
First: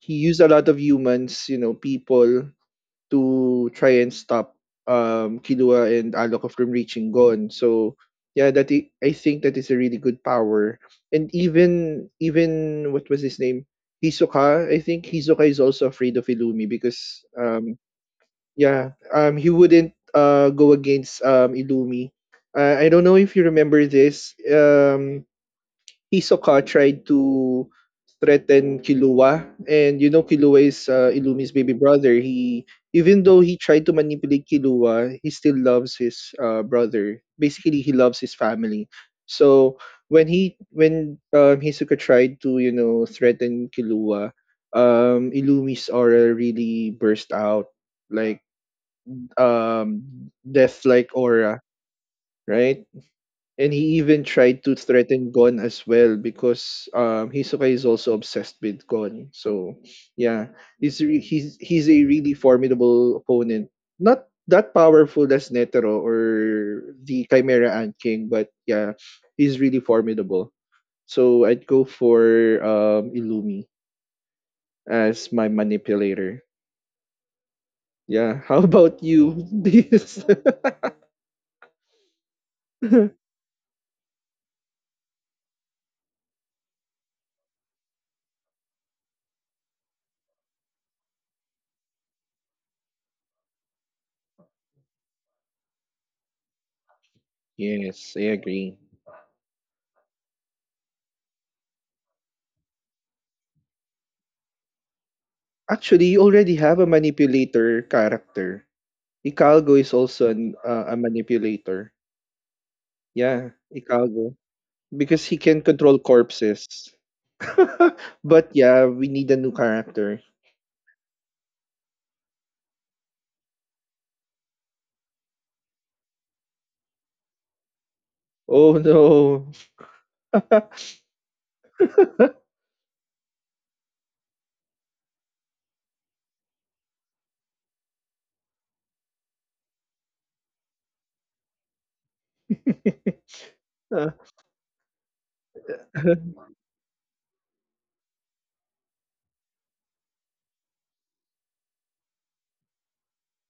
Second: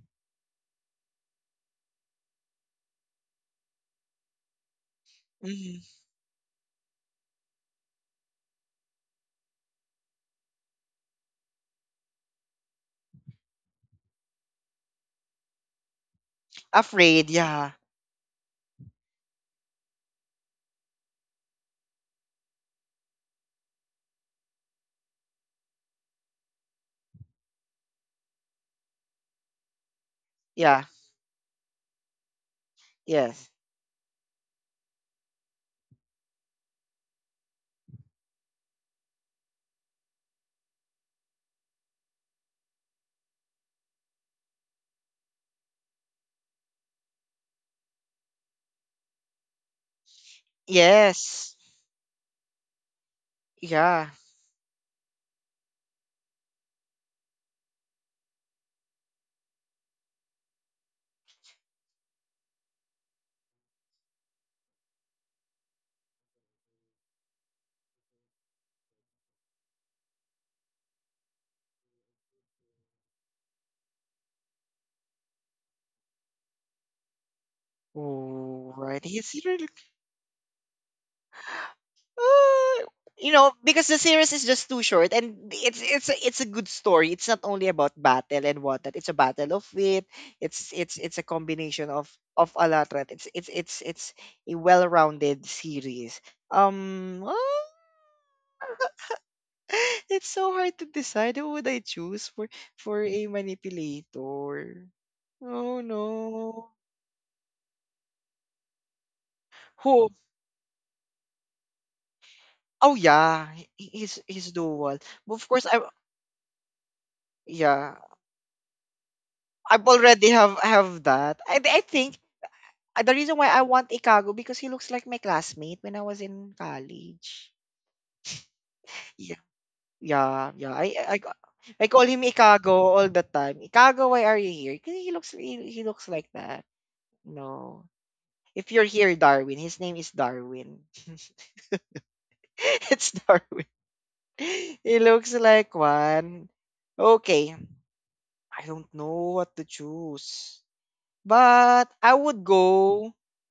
Speaker 2: he used a lot of humans, you know, people, to try and stop,
Speaker 1: Mhm.
Speaker 2: Killua and Alok from reaching Gon. So yeah, that I think that is a really good power. And even what was his name? Hisoka. I think Hisoka is also afraid of Illumi because,
Speaker 1: Afraid, yeah.
Speaker 2: yeah, he wouldn't, go against, Illumi. I don't know if you remember this. Hisoka tried to threaten Killua, and you know Killua
Speaker 1: Yeah.
Speaker 2: is, Illumi's baby brother. He, even though
Speaker 1: Yes.
Speaker 2: he tried to manipulate Killua, he still loves his, brother. Basically, he loves his family. So when Hisoka tried to threaten Killua, Illumi's aura really burst out like um death like
Speaker 1: Yes.
Speaker 2: aura, right? And he
Speaker 1: Yeah.
Speaker 2: even tried to threaten Gon as well because Hisoka is also obsessed with Gon. So yeah, he's a really formidable opponent. Not that powerful as Netero or the Chimera Ant King, but yeah, he's really formidable. So I'd go for Illumi as my manipulator. Yeah. How about
Speaker 1: Alrighty, it's
Speaker 2: you?
Speaker 1: really,
Speaker 2: This.
Speaker 1: uh, you know, because the series is just too short, and it's a good story. It's not only about battle and whatnot. It's a battle of wit. It's a combination of a lot. Right? It's a well-rounded series. Ah,
Speaker 2: Yes, I agree.
Speaker 1: it's so hard to decide who would I choose for a manipulator. Oh
Speaker 2: Actually, you already
Speaker 1: no.
Speaker 2: have a manipulator character. Hidalgo is
Speaker 1: Who?
Speaker 2: also an a manipulator.
Speaker 1: Oh
Speaker 2: Yeah,
Speaker 1: yeah,
Speaker 2: Hidalgo.
Speaker 1: he's dual.
Speaker 2: Because he
Speaker 1: But of
Speaker 2: can
Speaker 1: course I
Speaker 2: control corpses.
Speaker 1: yeah,
Speaker 2: But yeah, we need a new
Speaker 1: I've
Speaker 2: character.
Speaker 1: already have that. I think the reason why I want Ikago because he looks like my classmate when I was in college.
Speaker 2: Oh
Speaker 1: Yeah,
Speaker 2: no.
Speaker 1: yeah, yeah. I call him Ikago all the time. Ikago, why are you here? 'Cause he looks like that. No, if you're here, Darwin. His name is Darwin. It's Darwin. He looks like one. Okay, I don't know what to choose. But I would go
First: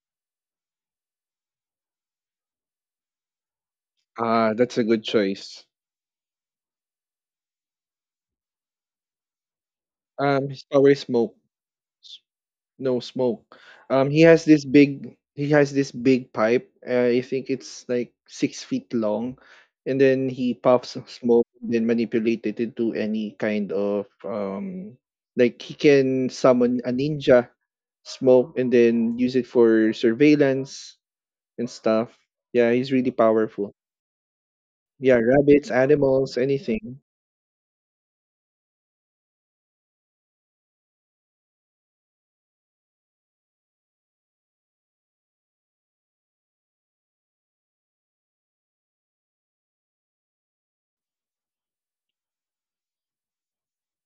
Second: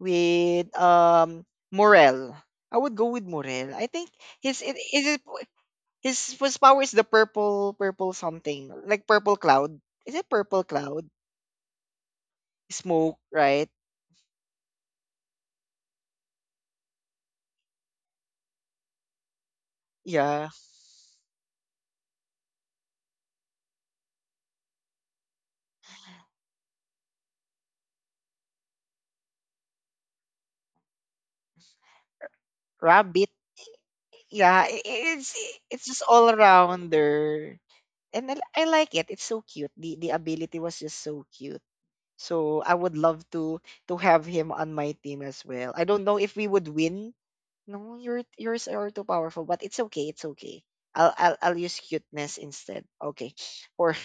Speaker 1: with Morel. I would go with Morel. I think
Speaker 2: Ah,
Speaker 1: his it
Speaker 2: that's a good
Speaker 1: is it
Speaker 2: choice.
Speaker 1: his power is the purple something like purple cloud. Is it purple
Speaker 2: His power is
Speaker 1: cloud?
Speaker 2: smoke. No
Speaker 1: Smoke,
Speaker 2: smoke.
Speaker 1: right?
Speaker 2: He has this big pipe. I think it's like 6 feet long, and then
Speaker 1: Yeah,
Speaker 2: he puffs smoke and then manipulate it into any kind of like he can summon a ninja smoke and then use it for surveillance and stuff. Yeah, he's really
Speaker 1: rabbit.
Speaker 2: powerful.
Speaker 1: Yeah, i- i-
Speaker 2: Yeah,
Speaker 1: it's
Speaker 2: rabbits,
Speaker 1: it's just all
Speaker 2: animals, anything.
Speaker 1: arounder, and I like it. It's so cute. The ability was just so cute. So I would love to have him on my team as well. I don't know if we would win. No, yours are too powerful, but it's okay, it's okay. I'll use cuteness instead. Okay. Or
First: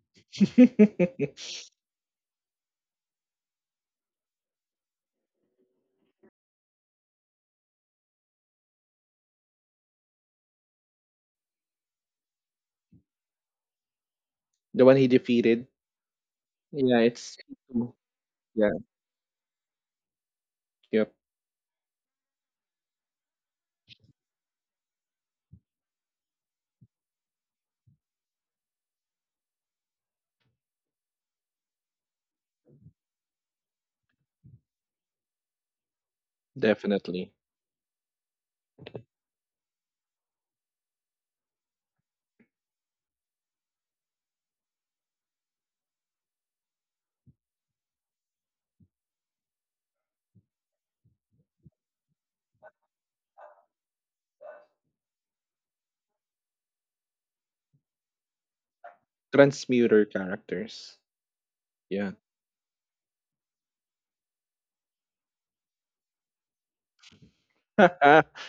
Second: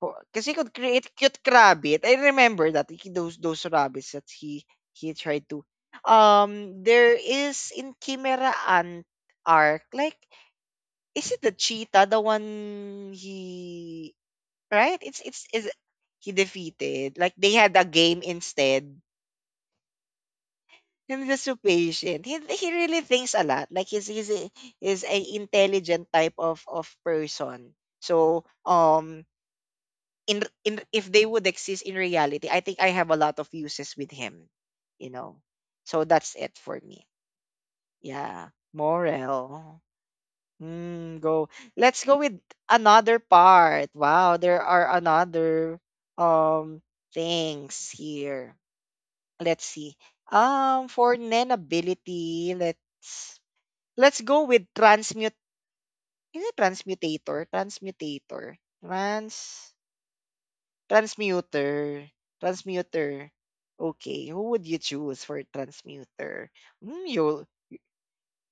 Speaker 1: or because he could create cute rabbit. I remember that those rabbits that he tried to. There is in Chimera Ant arc. Like, is it the cheetah the one he,
Speaker 2: The one
Speaker 1: right?
Speaker 2: he
Speaker 1: It's
Speaker 2: defeated.
Speaker 1: is he
Speaker 2: Yeah,
Speaker 1: defeated. Like
Speaker 2: it's
Speaker 1: they had a game
Speaker 2: yeah,
Speaker 1: instead.
Speaker 2: yep,
Speaker 1: I'm just so patient. He really thinks a lot. Like is a intelligent type of person. So in if they would exist in reality, I think I have a lot of uses with him. You know. So that's it for me.
Speaker 2: definitely.
Speaker 1: Yeah. Morel. Hmm, go. Let's go with another part. Wow, there are another um things here. Let's see. For nanability, let's go with transmute. Is it transmutator? Transmutator. Trans
Speaker 2: Transmuter characters.
Speaker 1: transmuter.
Speaker 2: Yeah.
Speaker 1: Transmuter. Okay, who would you choose for transmuter? Hmm. You.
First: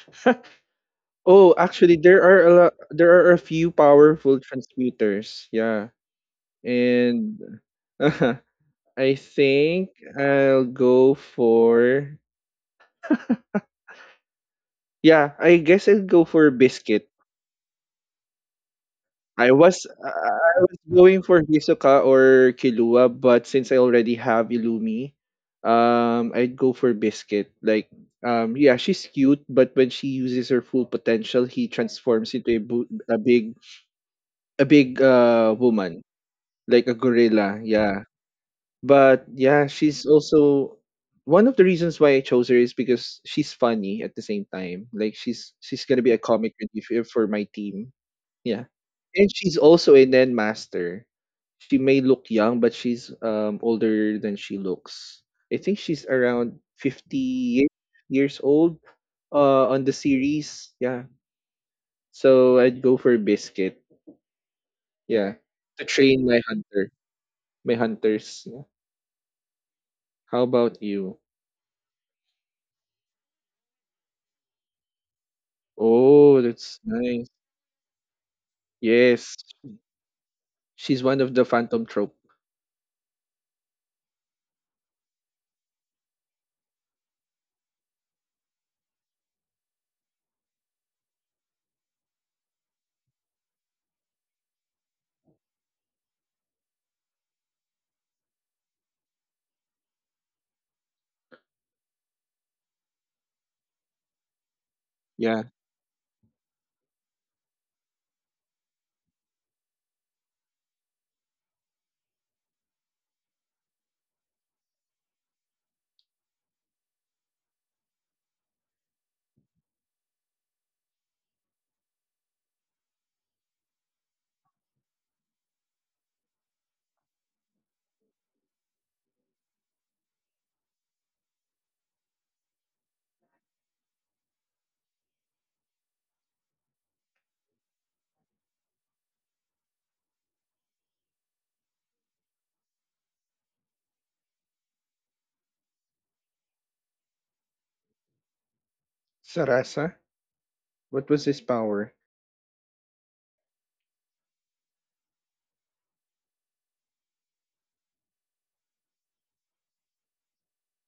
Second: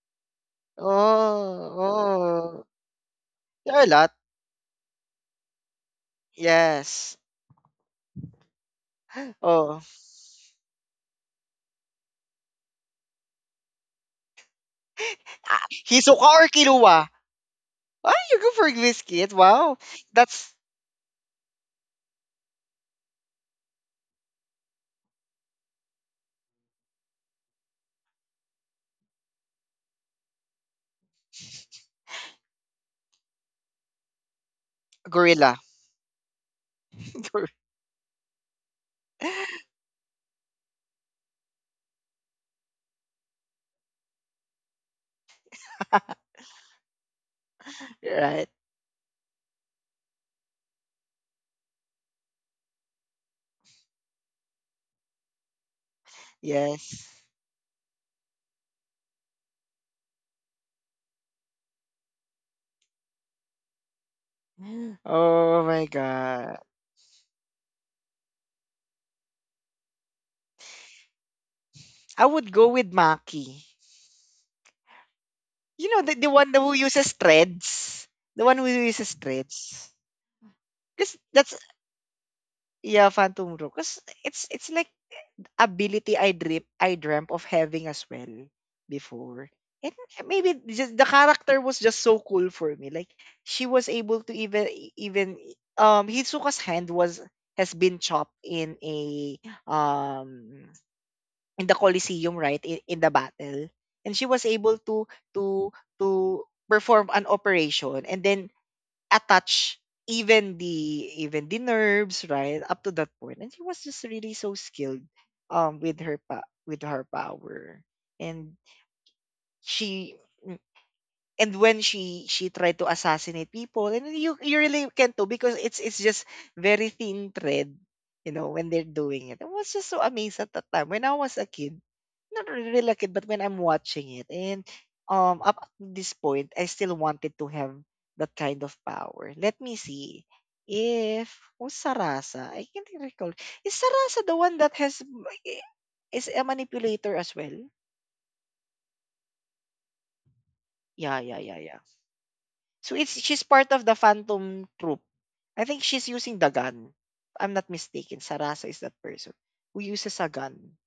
Speaker 1: Oh,
Speaker 2: Oh, actually,
Speaker 1: oh.
Speaker 2: there are a few
Speaker 1: There are a lot.
Speaker 2: powerful transmuters. Yeah,
Speaker 1: Yes.
Speaker 2: and I
Speaker 1: Oh.
Speaker 2: think I'll go for yeah. I
Speaker 1: Ah,
Speaker 2: guess I'll
Speaker 1: Hisoka
Speaker 2: go
Speaker 1: or
Speaker 2: for Biscuit.
Speaker 1: Killua? Ah, you go for Whiskey. Wow. That's
Speaker 2: I was going for Hisoka or Killua, but since I already have Illumi, I'd go for Biscuit. Like, yeah, she's cute, but when she uses her full potential, he transforms into a, a big
Speaker 1: gorilla.
Speaker 2: woman, like a
Speaker 1: Gor-
Speaker 2: gorilla. Yeah, but yeah, she's also one of the reasons why I chose her is because she's funny at the same time. Like she's gonna be a comic relief for my team.
Speaker 1: right.
Speaker 2: Yeah. And she's also a Nen master. She may look young, but she's older than she looks. I think she's around
Speaker 1: Yes.
Speaker 2: 50 years old on the series. Yeah. So I'd go for Biscuit. Yeah.
Speaker 1: Oh
Speaker 2: To
Speaker 1: my
Speaker 2: train my
Speaker 1: god.
Speaker 2: hunter. My hunters. Yeah. How about you?
Speaker 1: I would go with Maki. You know, the
Speaker 2: Oh,
Speaker 1: one who
Speaker 2: that's
Speaker 1: uses
Speaker 2: nice.
Speaker 1: threads. The one who uses
Speaker 2: Yes.
Speaker 1: threads.
Speaker 2: She's
Speaker 1: Because
Speaker 2: one of the
Speaker 1: that's,
Speaker 2: Phantom Trope.
Speaker 1: yeah, Phantom Rope. Because it's like ability I dreamt of having as well before. And maybe just the character was just so cool for me. Like, she was able to even, Hisoka's hand has been chopped in um, in the Colosseum, right, in the battle. And she was able
Speaker 2: Yeah.
Speaker 1: to to perform an operation and then attach even the nerves, right, up to that point. And she was just really so skilled with her power. And she and when she tried to assassinate people, and you really can't do, because it's just very thin thread, you know, when they're doing it. I was just so amazed at that time when I was a kid, not really, really a kid, but when I'm watching it. And up at this point, I still wanted to have that kind of power. Let me see if who's Sarasa, I can't recall. Is Sarasa the one that has, is a manipulator as well?
Speaker 2: Sarasa? What
Speaker 1: Yeah,
Speaker 2: was
Speaker 1: yeah,
Speaker 2: his
Speaker 1: yeah, yeah.
Speaker 2: power?
Speaker 1: So it's she's part of the Phantom Troop. I think she's using the gun, if I'm not mistaken. Sarasa is that person who uses a gun.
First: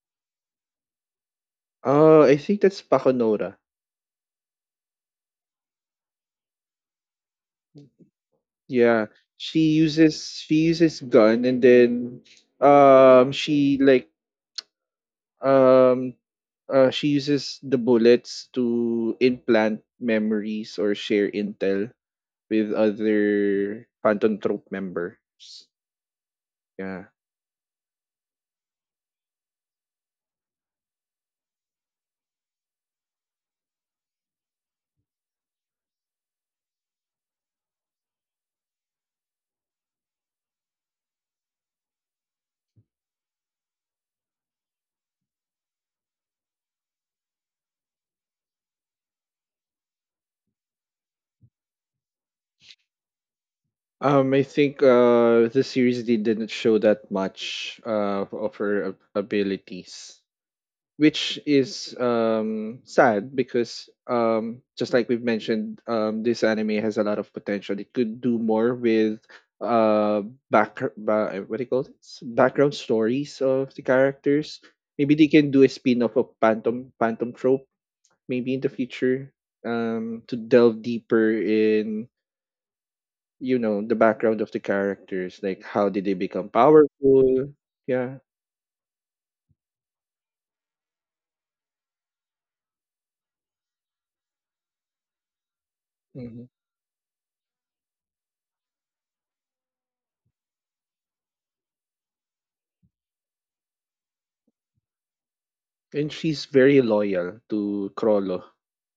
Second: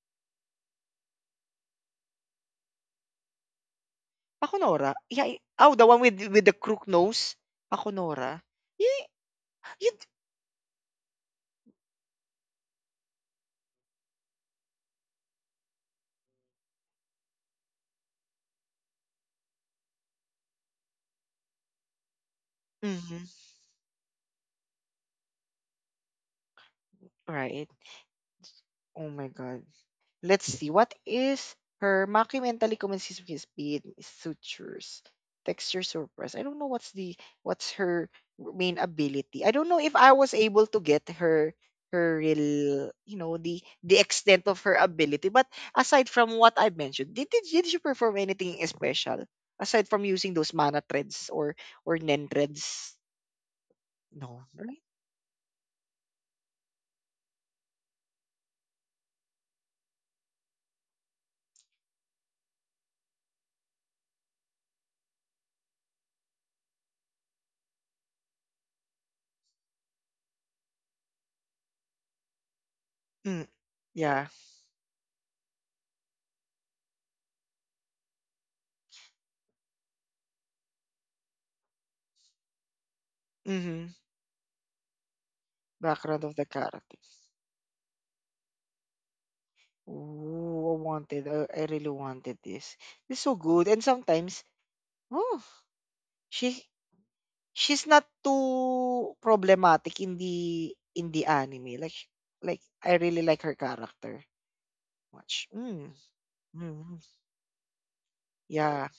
Speaker 2: Oh, I think that's Paconora.
Speaker 1: Pakunora? Yeah. Oh, the one with the crook nose. Pakunora. You,
Speaker 2: Yeah.
Speaker 1: you,
Speaker 2: She uses gun and then um she like um she uses the bullets to implant memories or share intel with
Speaker 1: mm
Speaker 2: other Phantom Trope members. Yeah.
Speaker 1: Right. Oh my God. Let's see. What is her macumentally commences with pain sutures? Texture surprise. I don't know what's her main ability. I don't know if I was able to get her real, you know, the extent of her ability. But aside from what I mentioned, did she perform anything special? Aside from using those mana threads or nen threads? No,
Speaker 2: I think
Speaker 1: right?
Speaker 2: the series didn't show that much of her abilities, which is sad because just like we've mentioned, this anime has a lot of potential. It could do more with what do you call this? Background stories
Speaker 1: Mm,
Speaker 2: of the
Speaker 1: yeah.
Speaker 2: characters. Maybe they can do a spin-off of Phantom Trope maybe in the future to delve deeper in, you
Speaker 1: Mm-hmm.
Speaker 2: know, the background of the characters, like how did they
Speaker 1: Background of the
Speaker 2: become
Speaker 1: character.
Speaker 2: powerful? Yeah.
Speaker 1: Ooh, I really wanted this. It's so good. And sometimes, oh,
Speaker 2: Mhm.
Speaker 1: she she's not too problematic in the anime. Like I really like her character much. Mm,
Speaker 2: And she's very
Speaker 1: mm,
Speaker 2: loyal to Krollo,
Speaker 1: yeah,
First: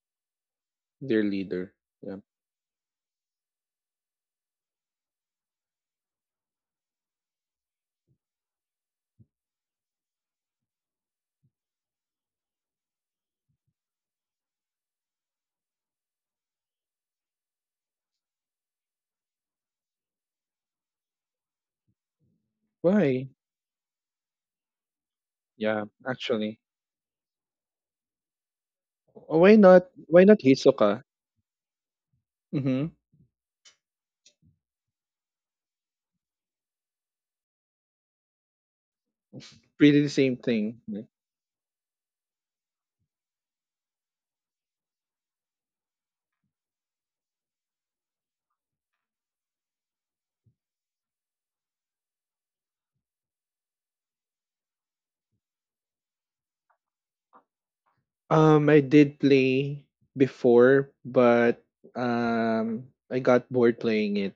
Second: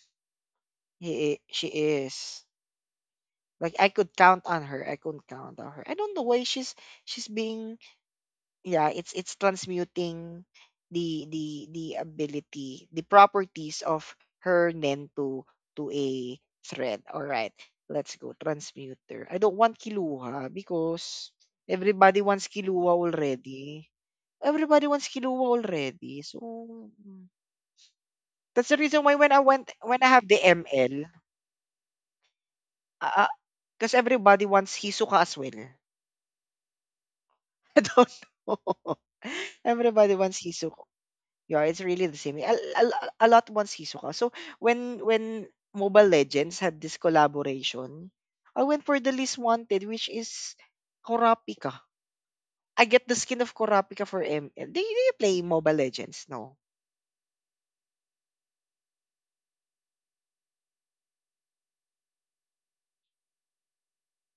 Speaker 2: their
Speaker 1: she
Speaker 2: leader. Yeah.
Speaker 1: is. Like I could count on her. I could count on her. I don't know why she's being, yeah, it's transmuting the the the ability, the properties of her nen to a thread. All right, let's go transmuter. I don't want Kiluha because everybody wants Kiluha
Speaker 2: Why?
Speaker 1: already. Everybody wants Kiluha
Speaker 2: Yeah,
Speaker 1: already, so
Speaker 2: actually.
Speaker 1: mm, that's the reason why
Speaker 2: Why not?
Speaker 1: when I
Speaker 2: Why
Speaker 1: have the
Speaker 2: not Hisoka?
Speaker 1: ML,
Speaker 2: Mm-hmm.
Speaker 1: because everybody wants Hisuka as well. I don't know.
Speaker 2: Pretty the
Speaker 1: Everybody
Speaker 2: same
Speaker 1: wants
Speaker 2: thing.
Speaker 1: Hisuka. Yeah, it's really the same. A lot wants Hisoka. So when Mobile Legends had this collaboration, I went for the least wanted, which is Kurapika. I get the skin of Kurapika for ML. Do you play Mobile Legends? No.
Speaker 2: I did play before, but I got bored playing it.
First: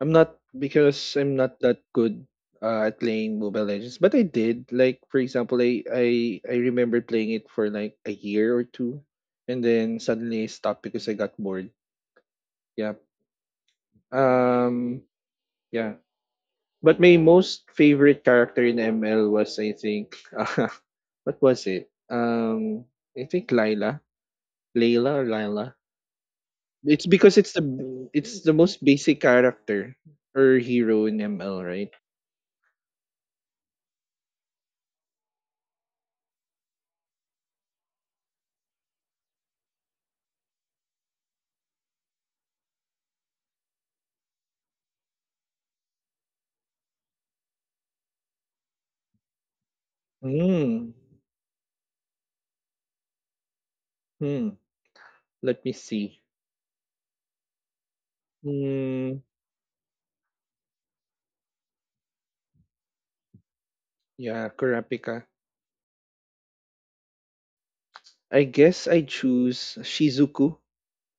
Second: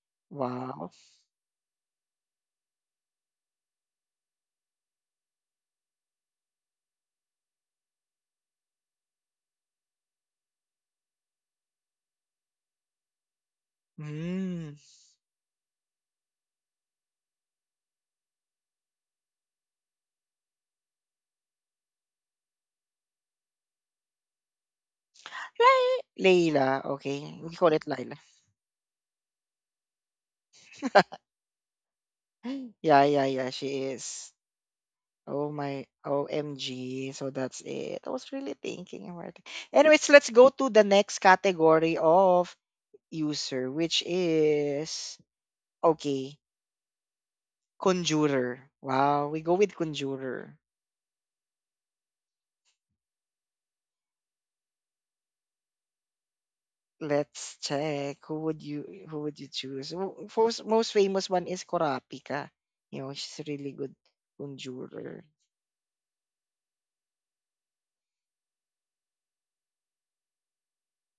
Speaker 2: I'm not
Speaker 1: Wow.
Speaker 2: because I'm not that good at playing Mobile Legends, but I did. Like for example, I remember playing it for like a year or two, and then suddenly I stopped because I got bored. Yeah.
Speaker 1: Mm.
Speaker 2: Um. Yeah. But my most favorite character in ML was I think what was it? I think Lila, Layla or Lila.
Speaker 1: Layla.
Speaker 2: It's because
Speaker 1: Okay. We call it Layla.
Speaker 2: it's the most basic character or hero in ML, right?
Speaker 1: Yeah, yeah, yeah. She is. Oh my OMG. So that's it. I was really thinking about it. Anyways, let's go to the next category of user, which is, okay, Conjurer. Wow, we go with Conjurer.
Speaker 2: Hmm. Hmm. Let me see.
Speaker 1: Let's check. who would you
Speaker 2: Hmm.
Speaker 1: who would you choose? Most famous one is Kurapika. You know, she's a really good
Speaker 2: Yeah,
Speaker 1: conjurer.
Speaker 2: Kurapika. I guess I choose Shizuku.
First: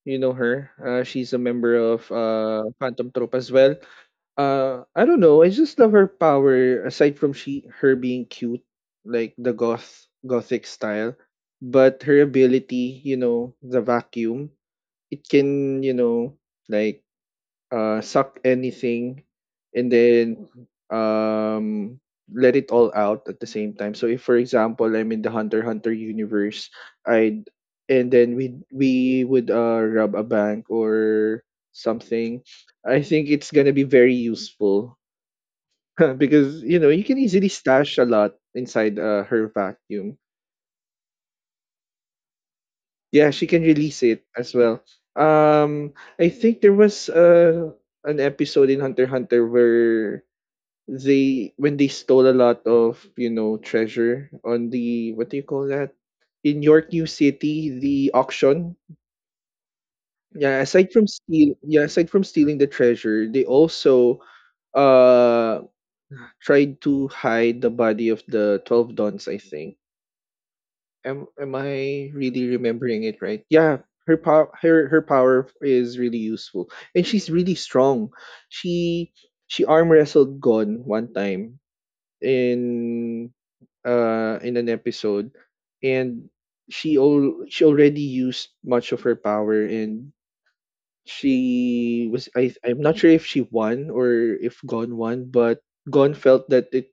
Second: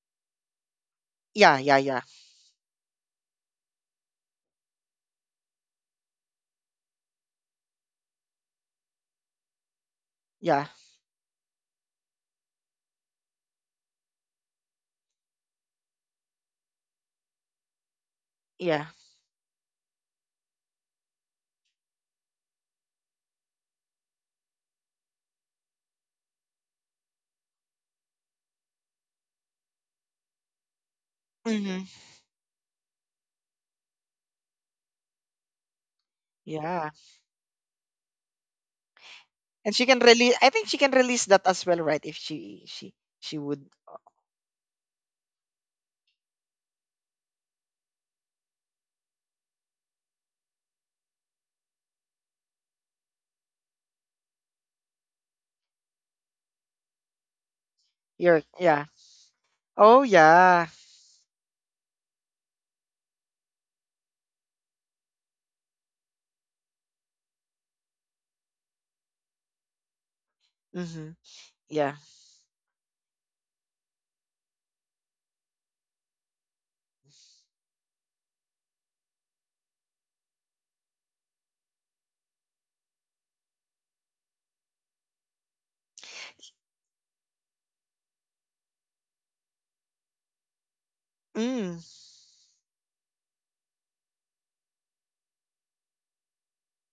Speaker 2: You know her. She's a
Speaker 1: Yeah,
Speaker 2: member
Speaker 1: yeah, yeah,
Speaker 2: of Phantom Troop as well. I don't know. I just love her power. Aside from she her being cute, like the gothic
Speaker 1: yeah,
Speaker 2: style, but her ability, you know, the vacuum. It can, you know, like suck
Speaker 1: yeah.
Speaker 2: anything and then um, let it all out at the same time. So if for example I'm in the Hunter Hunter universe, I'd and then we would rob a bank or
Speaker 1: Hmm.
Speaker 2: something. I think it's gonna be very useful because you know
Speaker 1: Yeah,
Speaker 2: you can easily stash a lot inside her
Speaker 1: and she can
Speaker 2: vacuum.
Speaker 1: release. I think she can release that as well, right? If she she
Speaker 2: Yeah,
Speaker 1: she
Speaker 2: she can
Speaker 1: would.
Speaker 2: release it as well. Um, I think there was an episode in Hunter x Hunter where they when they stole a lot of you know treasure on the what do you call that in York New City the
Speaker 1: You're,
Speaker 2: auction
Speaker 1: yeah. Oh
Speaker 2: yeah
Speaker 1: yeah.
Speaker 2: aside from steal yeah aside from stealing the treasure they also uh tried to hide the body of the 12 dons I think
Speaker 1: Mm-hmm.
Speaker 2: am
Speaker 1: Yeah.
Speaker 2: I really remembering it right yeah her power is really useful and she's really strong she she arm wrestled Gon one time in in an episode, and she already used much of her power, and
Speaker 1: Mm.
Speaker 2: she was I'm not sure if she won or if Gon won, but Gon felt that it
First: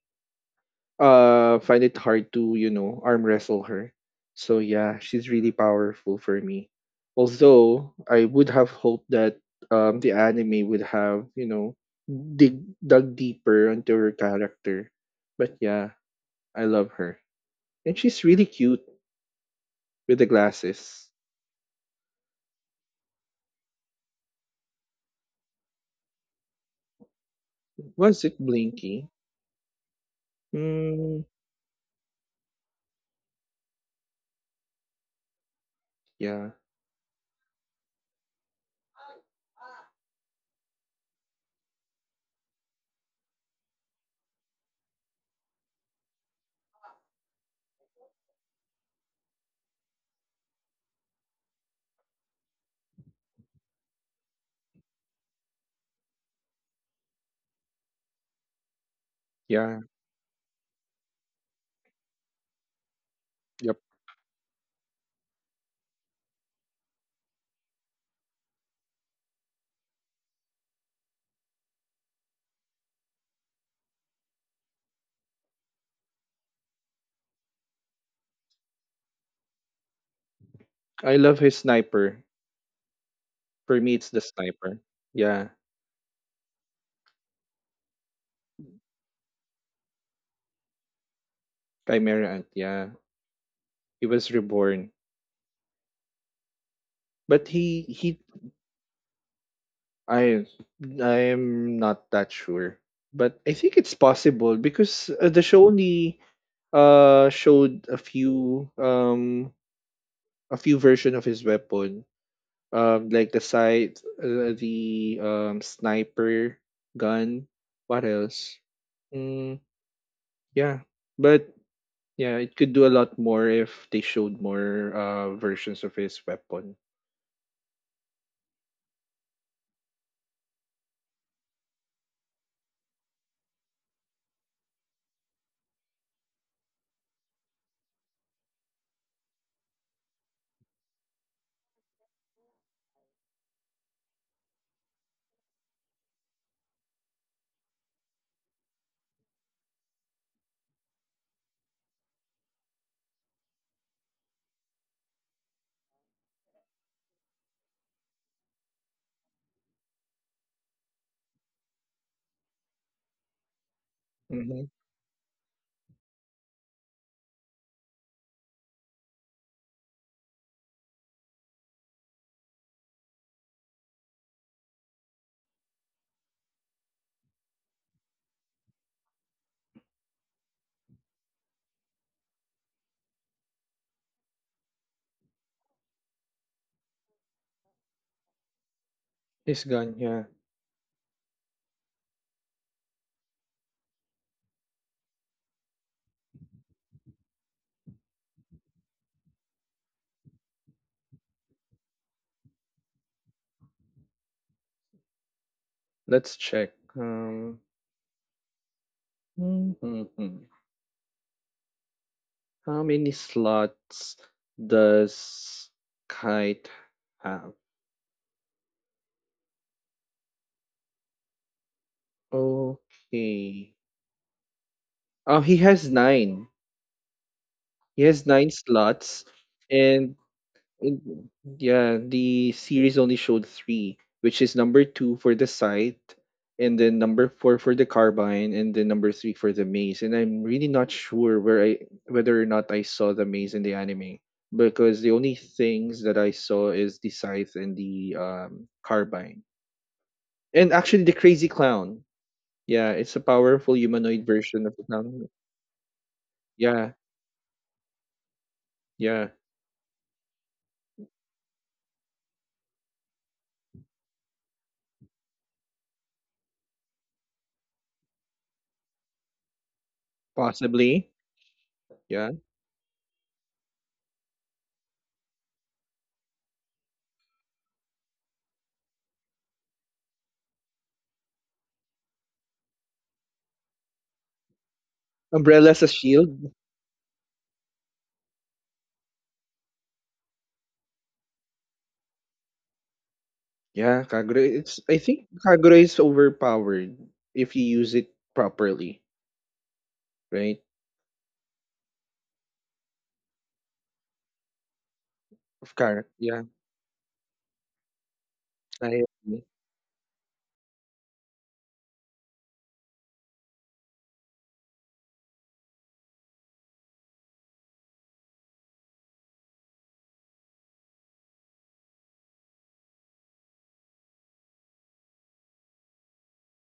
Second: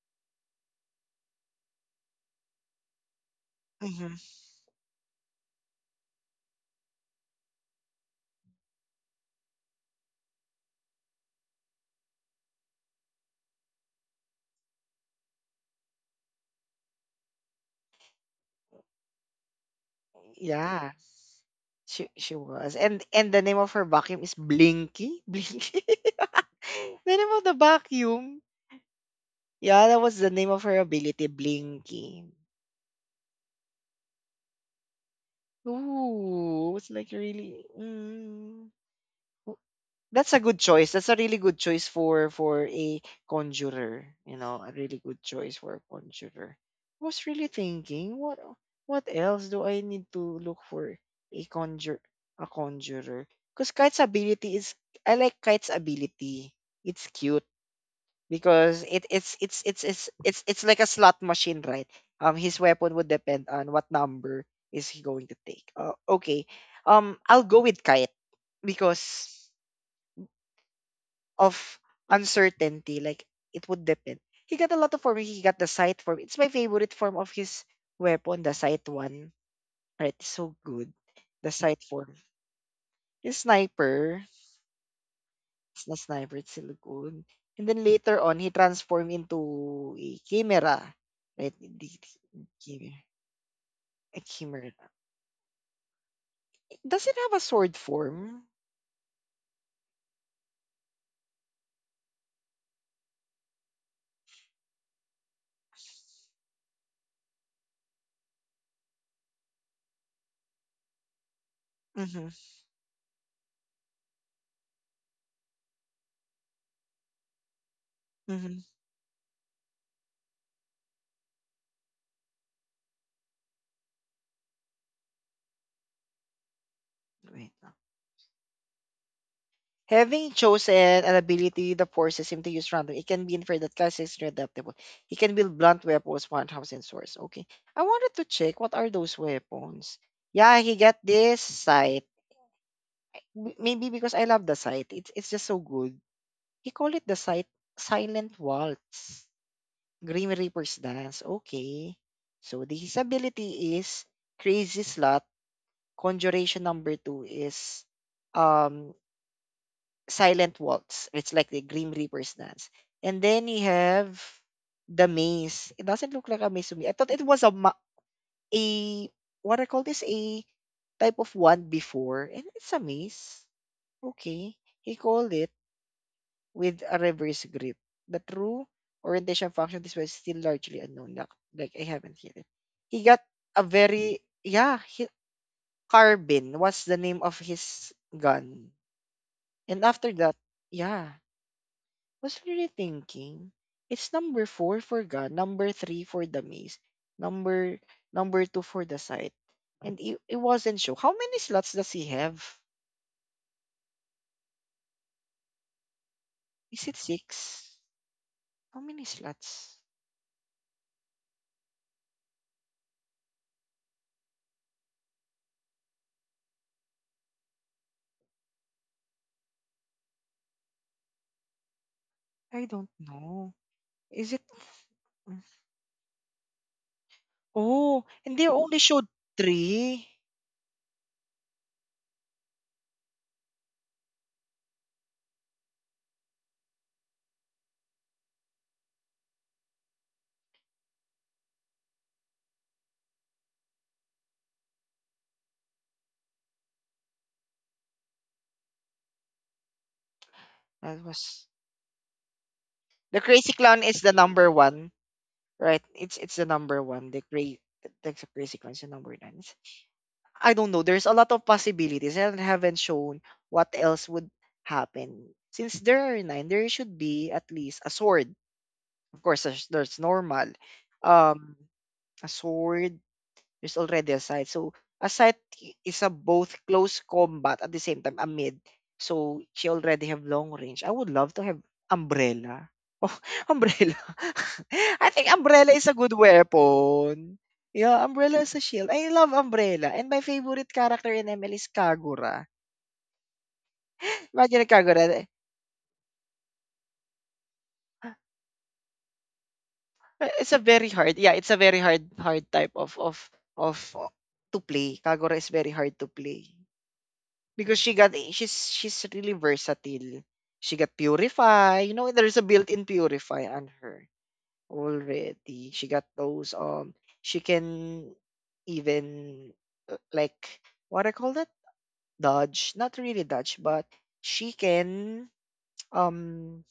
Speaker 2: find it hard to you know arm wrestle her.
Speaker 1: Mm-hmm.
Speaker 2: So yeah, she's really powerful for me. Although I would have hoped that the anime would have you know dig dug deeper into her character, but yeah, I love her and she's really cute, with the
Speaker 1: Yeah.
Speaker 2: glasses.
Speaker 1: She was, and the name of her vacuum is Blinky? Blinky? The name of the
Speaker 2: Was it
Speaker 1: vacuum.
Speaker 2: Blinky?
Speaker 1: Yeah, that was the name of her
Speaker 2: Mm,
Speaker 1: ability, Blinky.
Speaker 2: yeah,
Speaker 1: Ooh, it's like really. Mm. That's a good choice. That's a really good choice for a conjurer. You know, a really good choice for a conjurer. I was really thinking, what else do I need to look for a conjur a conjurer? Because kite's ability is I like Kite's ability. It's cute because it
Speaker 2: yeah,
Speaker 1: it's like a slot machine, right? His weapon would depend on
Speaker 2: yep.
Speaker 1: what number is he going to take. Okay, I'll go with Kite because of uncertainty. Like it would depend. He got a lot of form. He got the sight form. It's my favorite form of his weapon, the sight one. Right, it's so good.
Speaker 2: I love
Speaker 1: The
Speaker 2: his
Speaker 1: sight form.
Speaker 2: sniper.
Speaker 1: His
Speaker 2: For me, it's the
Speaker 1: sniper.
Speaker 2: sniper. Yeah,
Speaker 1: It's not sniper, it's still good. And then later on, he transformed into a chimera. Right?
Speaker 2: Chimera Ant. Yeah,
Speaker 1: Chimera.
Speaker 2: he
Speaker 1: A
Speaker 2: was
Speaker 1: chimera.
Speaker 2: reborn,
Speaker 1: Does it have a
Speaker 2: but
Speaker 1: sword
Speaker 2: he.
Speaker 1: form?
Speaker 2: I I am not that sure, but I think it's possible because the show only showed a few version of his weapon.
Speaker 1: Mm-hmm.
Speaker 2: Like the sight, the sniper gun. What else?
Speaker 1: Mm-hmm.
Speaker 2: Mm, yeah, but yeah, it could do a lot more if they showed more versions of his weapon.
Speaker 1: Wait. Having chosen an ability that forces him to use random, it can be inferred that Kai'Sa is adaptable. He can build blunt weapons, one-house, and swords. Okay. I wanted to check what are those weapons. Yeah, he got this sight. Maybe because I love the sight. It's just so good. He called it the sight silent waltz. Grim Reaper's dance. Okay. So the his ability is crazy slot. Conjuration number two is um Silent Waltz. It's like the Grim Reaper's dance. And then you have
Speaker 2: Mm-hmm.
Speaker 1: the maze. It doesn't look like a maze to me. I thought it was a what I call this a type of wand before, and it's a maze. Okay, he called it with a reverse grip. The true orientation function this was still largely unknown. Like I haven't hit it. He got a very, yeah. Carbine was the name of his gun,
Speaker 2: His
Speaker 1: and
Speaker 2: gun,
Speaker 1: after
Speaker 2: yeah.
Speaker 1: that, yeah. Was really thinking, it's number four for God, number three for the maze, number number two for the site. And it wasn't sure. How many slots does he have?
Speaker 2: Let's check.
Speaker 1: Is it six? How many slots?
Speaker 2: Mhm. How many slots does Kite have?
Speaker 1: I don't know.
Speaker 2: Okay.
Speaker 1: Is it Mm.
Speaker 2: Oh, he has nine. He
Speaker 1: Oh,
Speaker 2: has
Speaker 1: and they
Speaker 2: nine
Speaker 1: only showed
Speaker 2: slots,
Speaker 1: three.
Speaker 2: and And yeah, the series only showed three, which is number two for the site, and then number four for the carbine, and then number three for the maze. And I'm really not sure where I whether or not I saw the maze in the anime because the only things that I saw is the scythe and the carbine, and
Speaker 1: That
Speaker 2: actually the
Speaker 1: was,
Speaker 2: crazy clown. Yeah, it's
Speaker 1: the
Speaker 2: a
Speaker 1: crazy
Speaker 2: powerful
Speaker 1: clown is the
Speaker 2: humanoid
Speaker 1: number
Speaker 2: version of the
Speaker 1: one,
Speaker 2: clown.
Speaker 1: right? It's the number
Speaker 2: Yeah,
Speaker 1: one. The crazy clown is the number
Speaker 2: yeah,
Speaker 1: nine. I don't know. There's a lot of possibilities and haven't shown what else would happen. Since there are nine, there should be at least a sword. Of course, that's normal.
Speaker 2: possibly.
Speaker 1: Um, a
Speaker 2: Yeah,
Speaker 1: sword, there's already a site. So a site is a both close combat at the same time a mid. So she already have long range. I would love to have umbrella. Oh, umbrella. I think
Speaker 2: umbrella
Speaker 1: umbrella
Speaker 2: as
Speaker 1: is
Speaker 2: a
Speaker 1: a good
Speaker 2: shield.
Speaker 1: weapon. Yeah, umbrella is a shield. I love umbrella. And my favorite character in ML is Kagura.
Speaker 2: Yeah, Kagura.
Speaker 1: Imagine
Speaker 2: It's I
Speaker 1: Kagura.
Speaker 2: think Kagura is overpowered if you use it properly,
Speaker 1: It's a
Speaker 2: right?
Speaker 1: very hard. Yeah, it's a very hard, hard type of to play. Kagura is very
Speaker 2: Of
Speaker 1: hard
Speaker 2: car.
Speaker 1: to
Speaker 2: Yeah,
Speaker 1: play, because she got she's
Speaker 2: I
Speaker 1: she's really
Speaker 2: agree.
Speaker 1: versatile. She got purify. You know, there's a built-in purify on her already. She got those she can even like what I call that dodge, not really dodge, but she can um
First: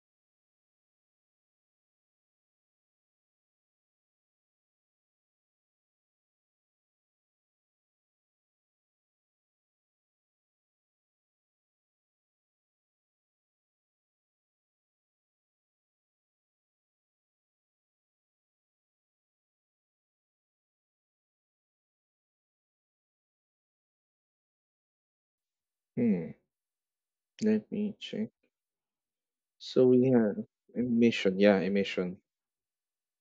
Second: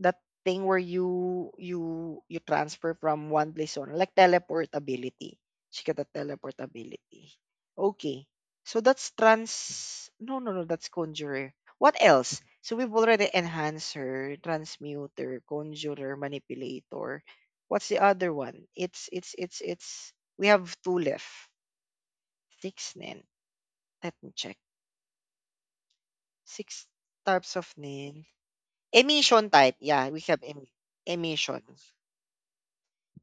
Speaker 1: that thing where you transfer from one place to another, like teleportability. She got a teleportability. Okay. So that's trans no, no, no, that's conjurer. What else? So we've already enhancer, transmuter, conjurer, manipulator. What's the other one? It's we have two left. Six nin. Let me check.
Speaker 2: Hmm.
Speaker 1: Six types of
Speaker 2: Let me
Speaker 1: nin.
Speaker 2: check.
Speaker 1: Emission type.
Speaker 2: So we
Speaker 1: Yeah, we
Speaker 2: have
Speaker 1: have
Speaker 2: emission. Yeah,
Speaker 1: emission.
Speaker 2: emission.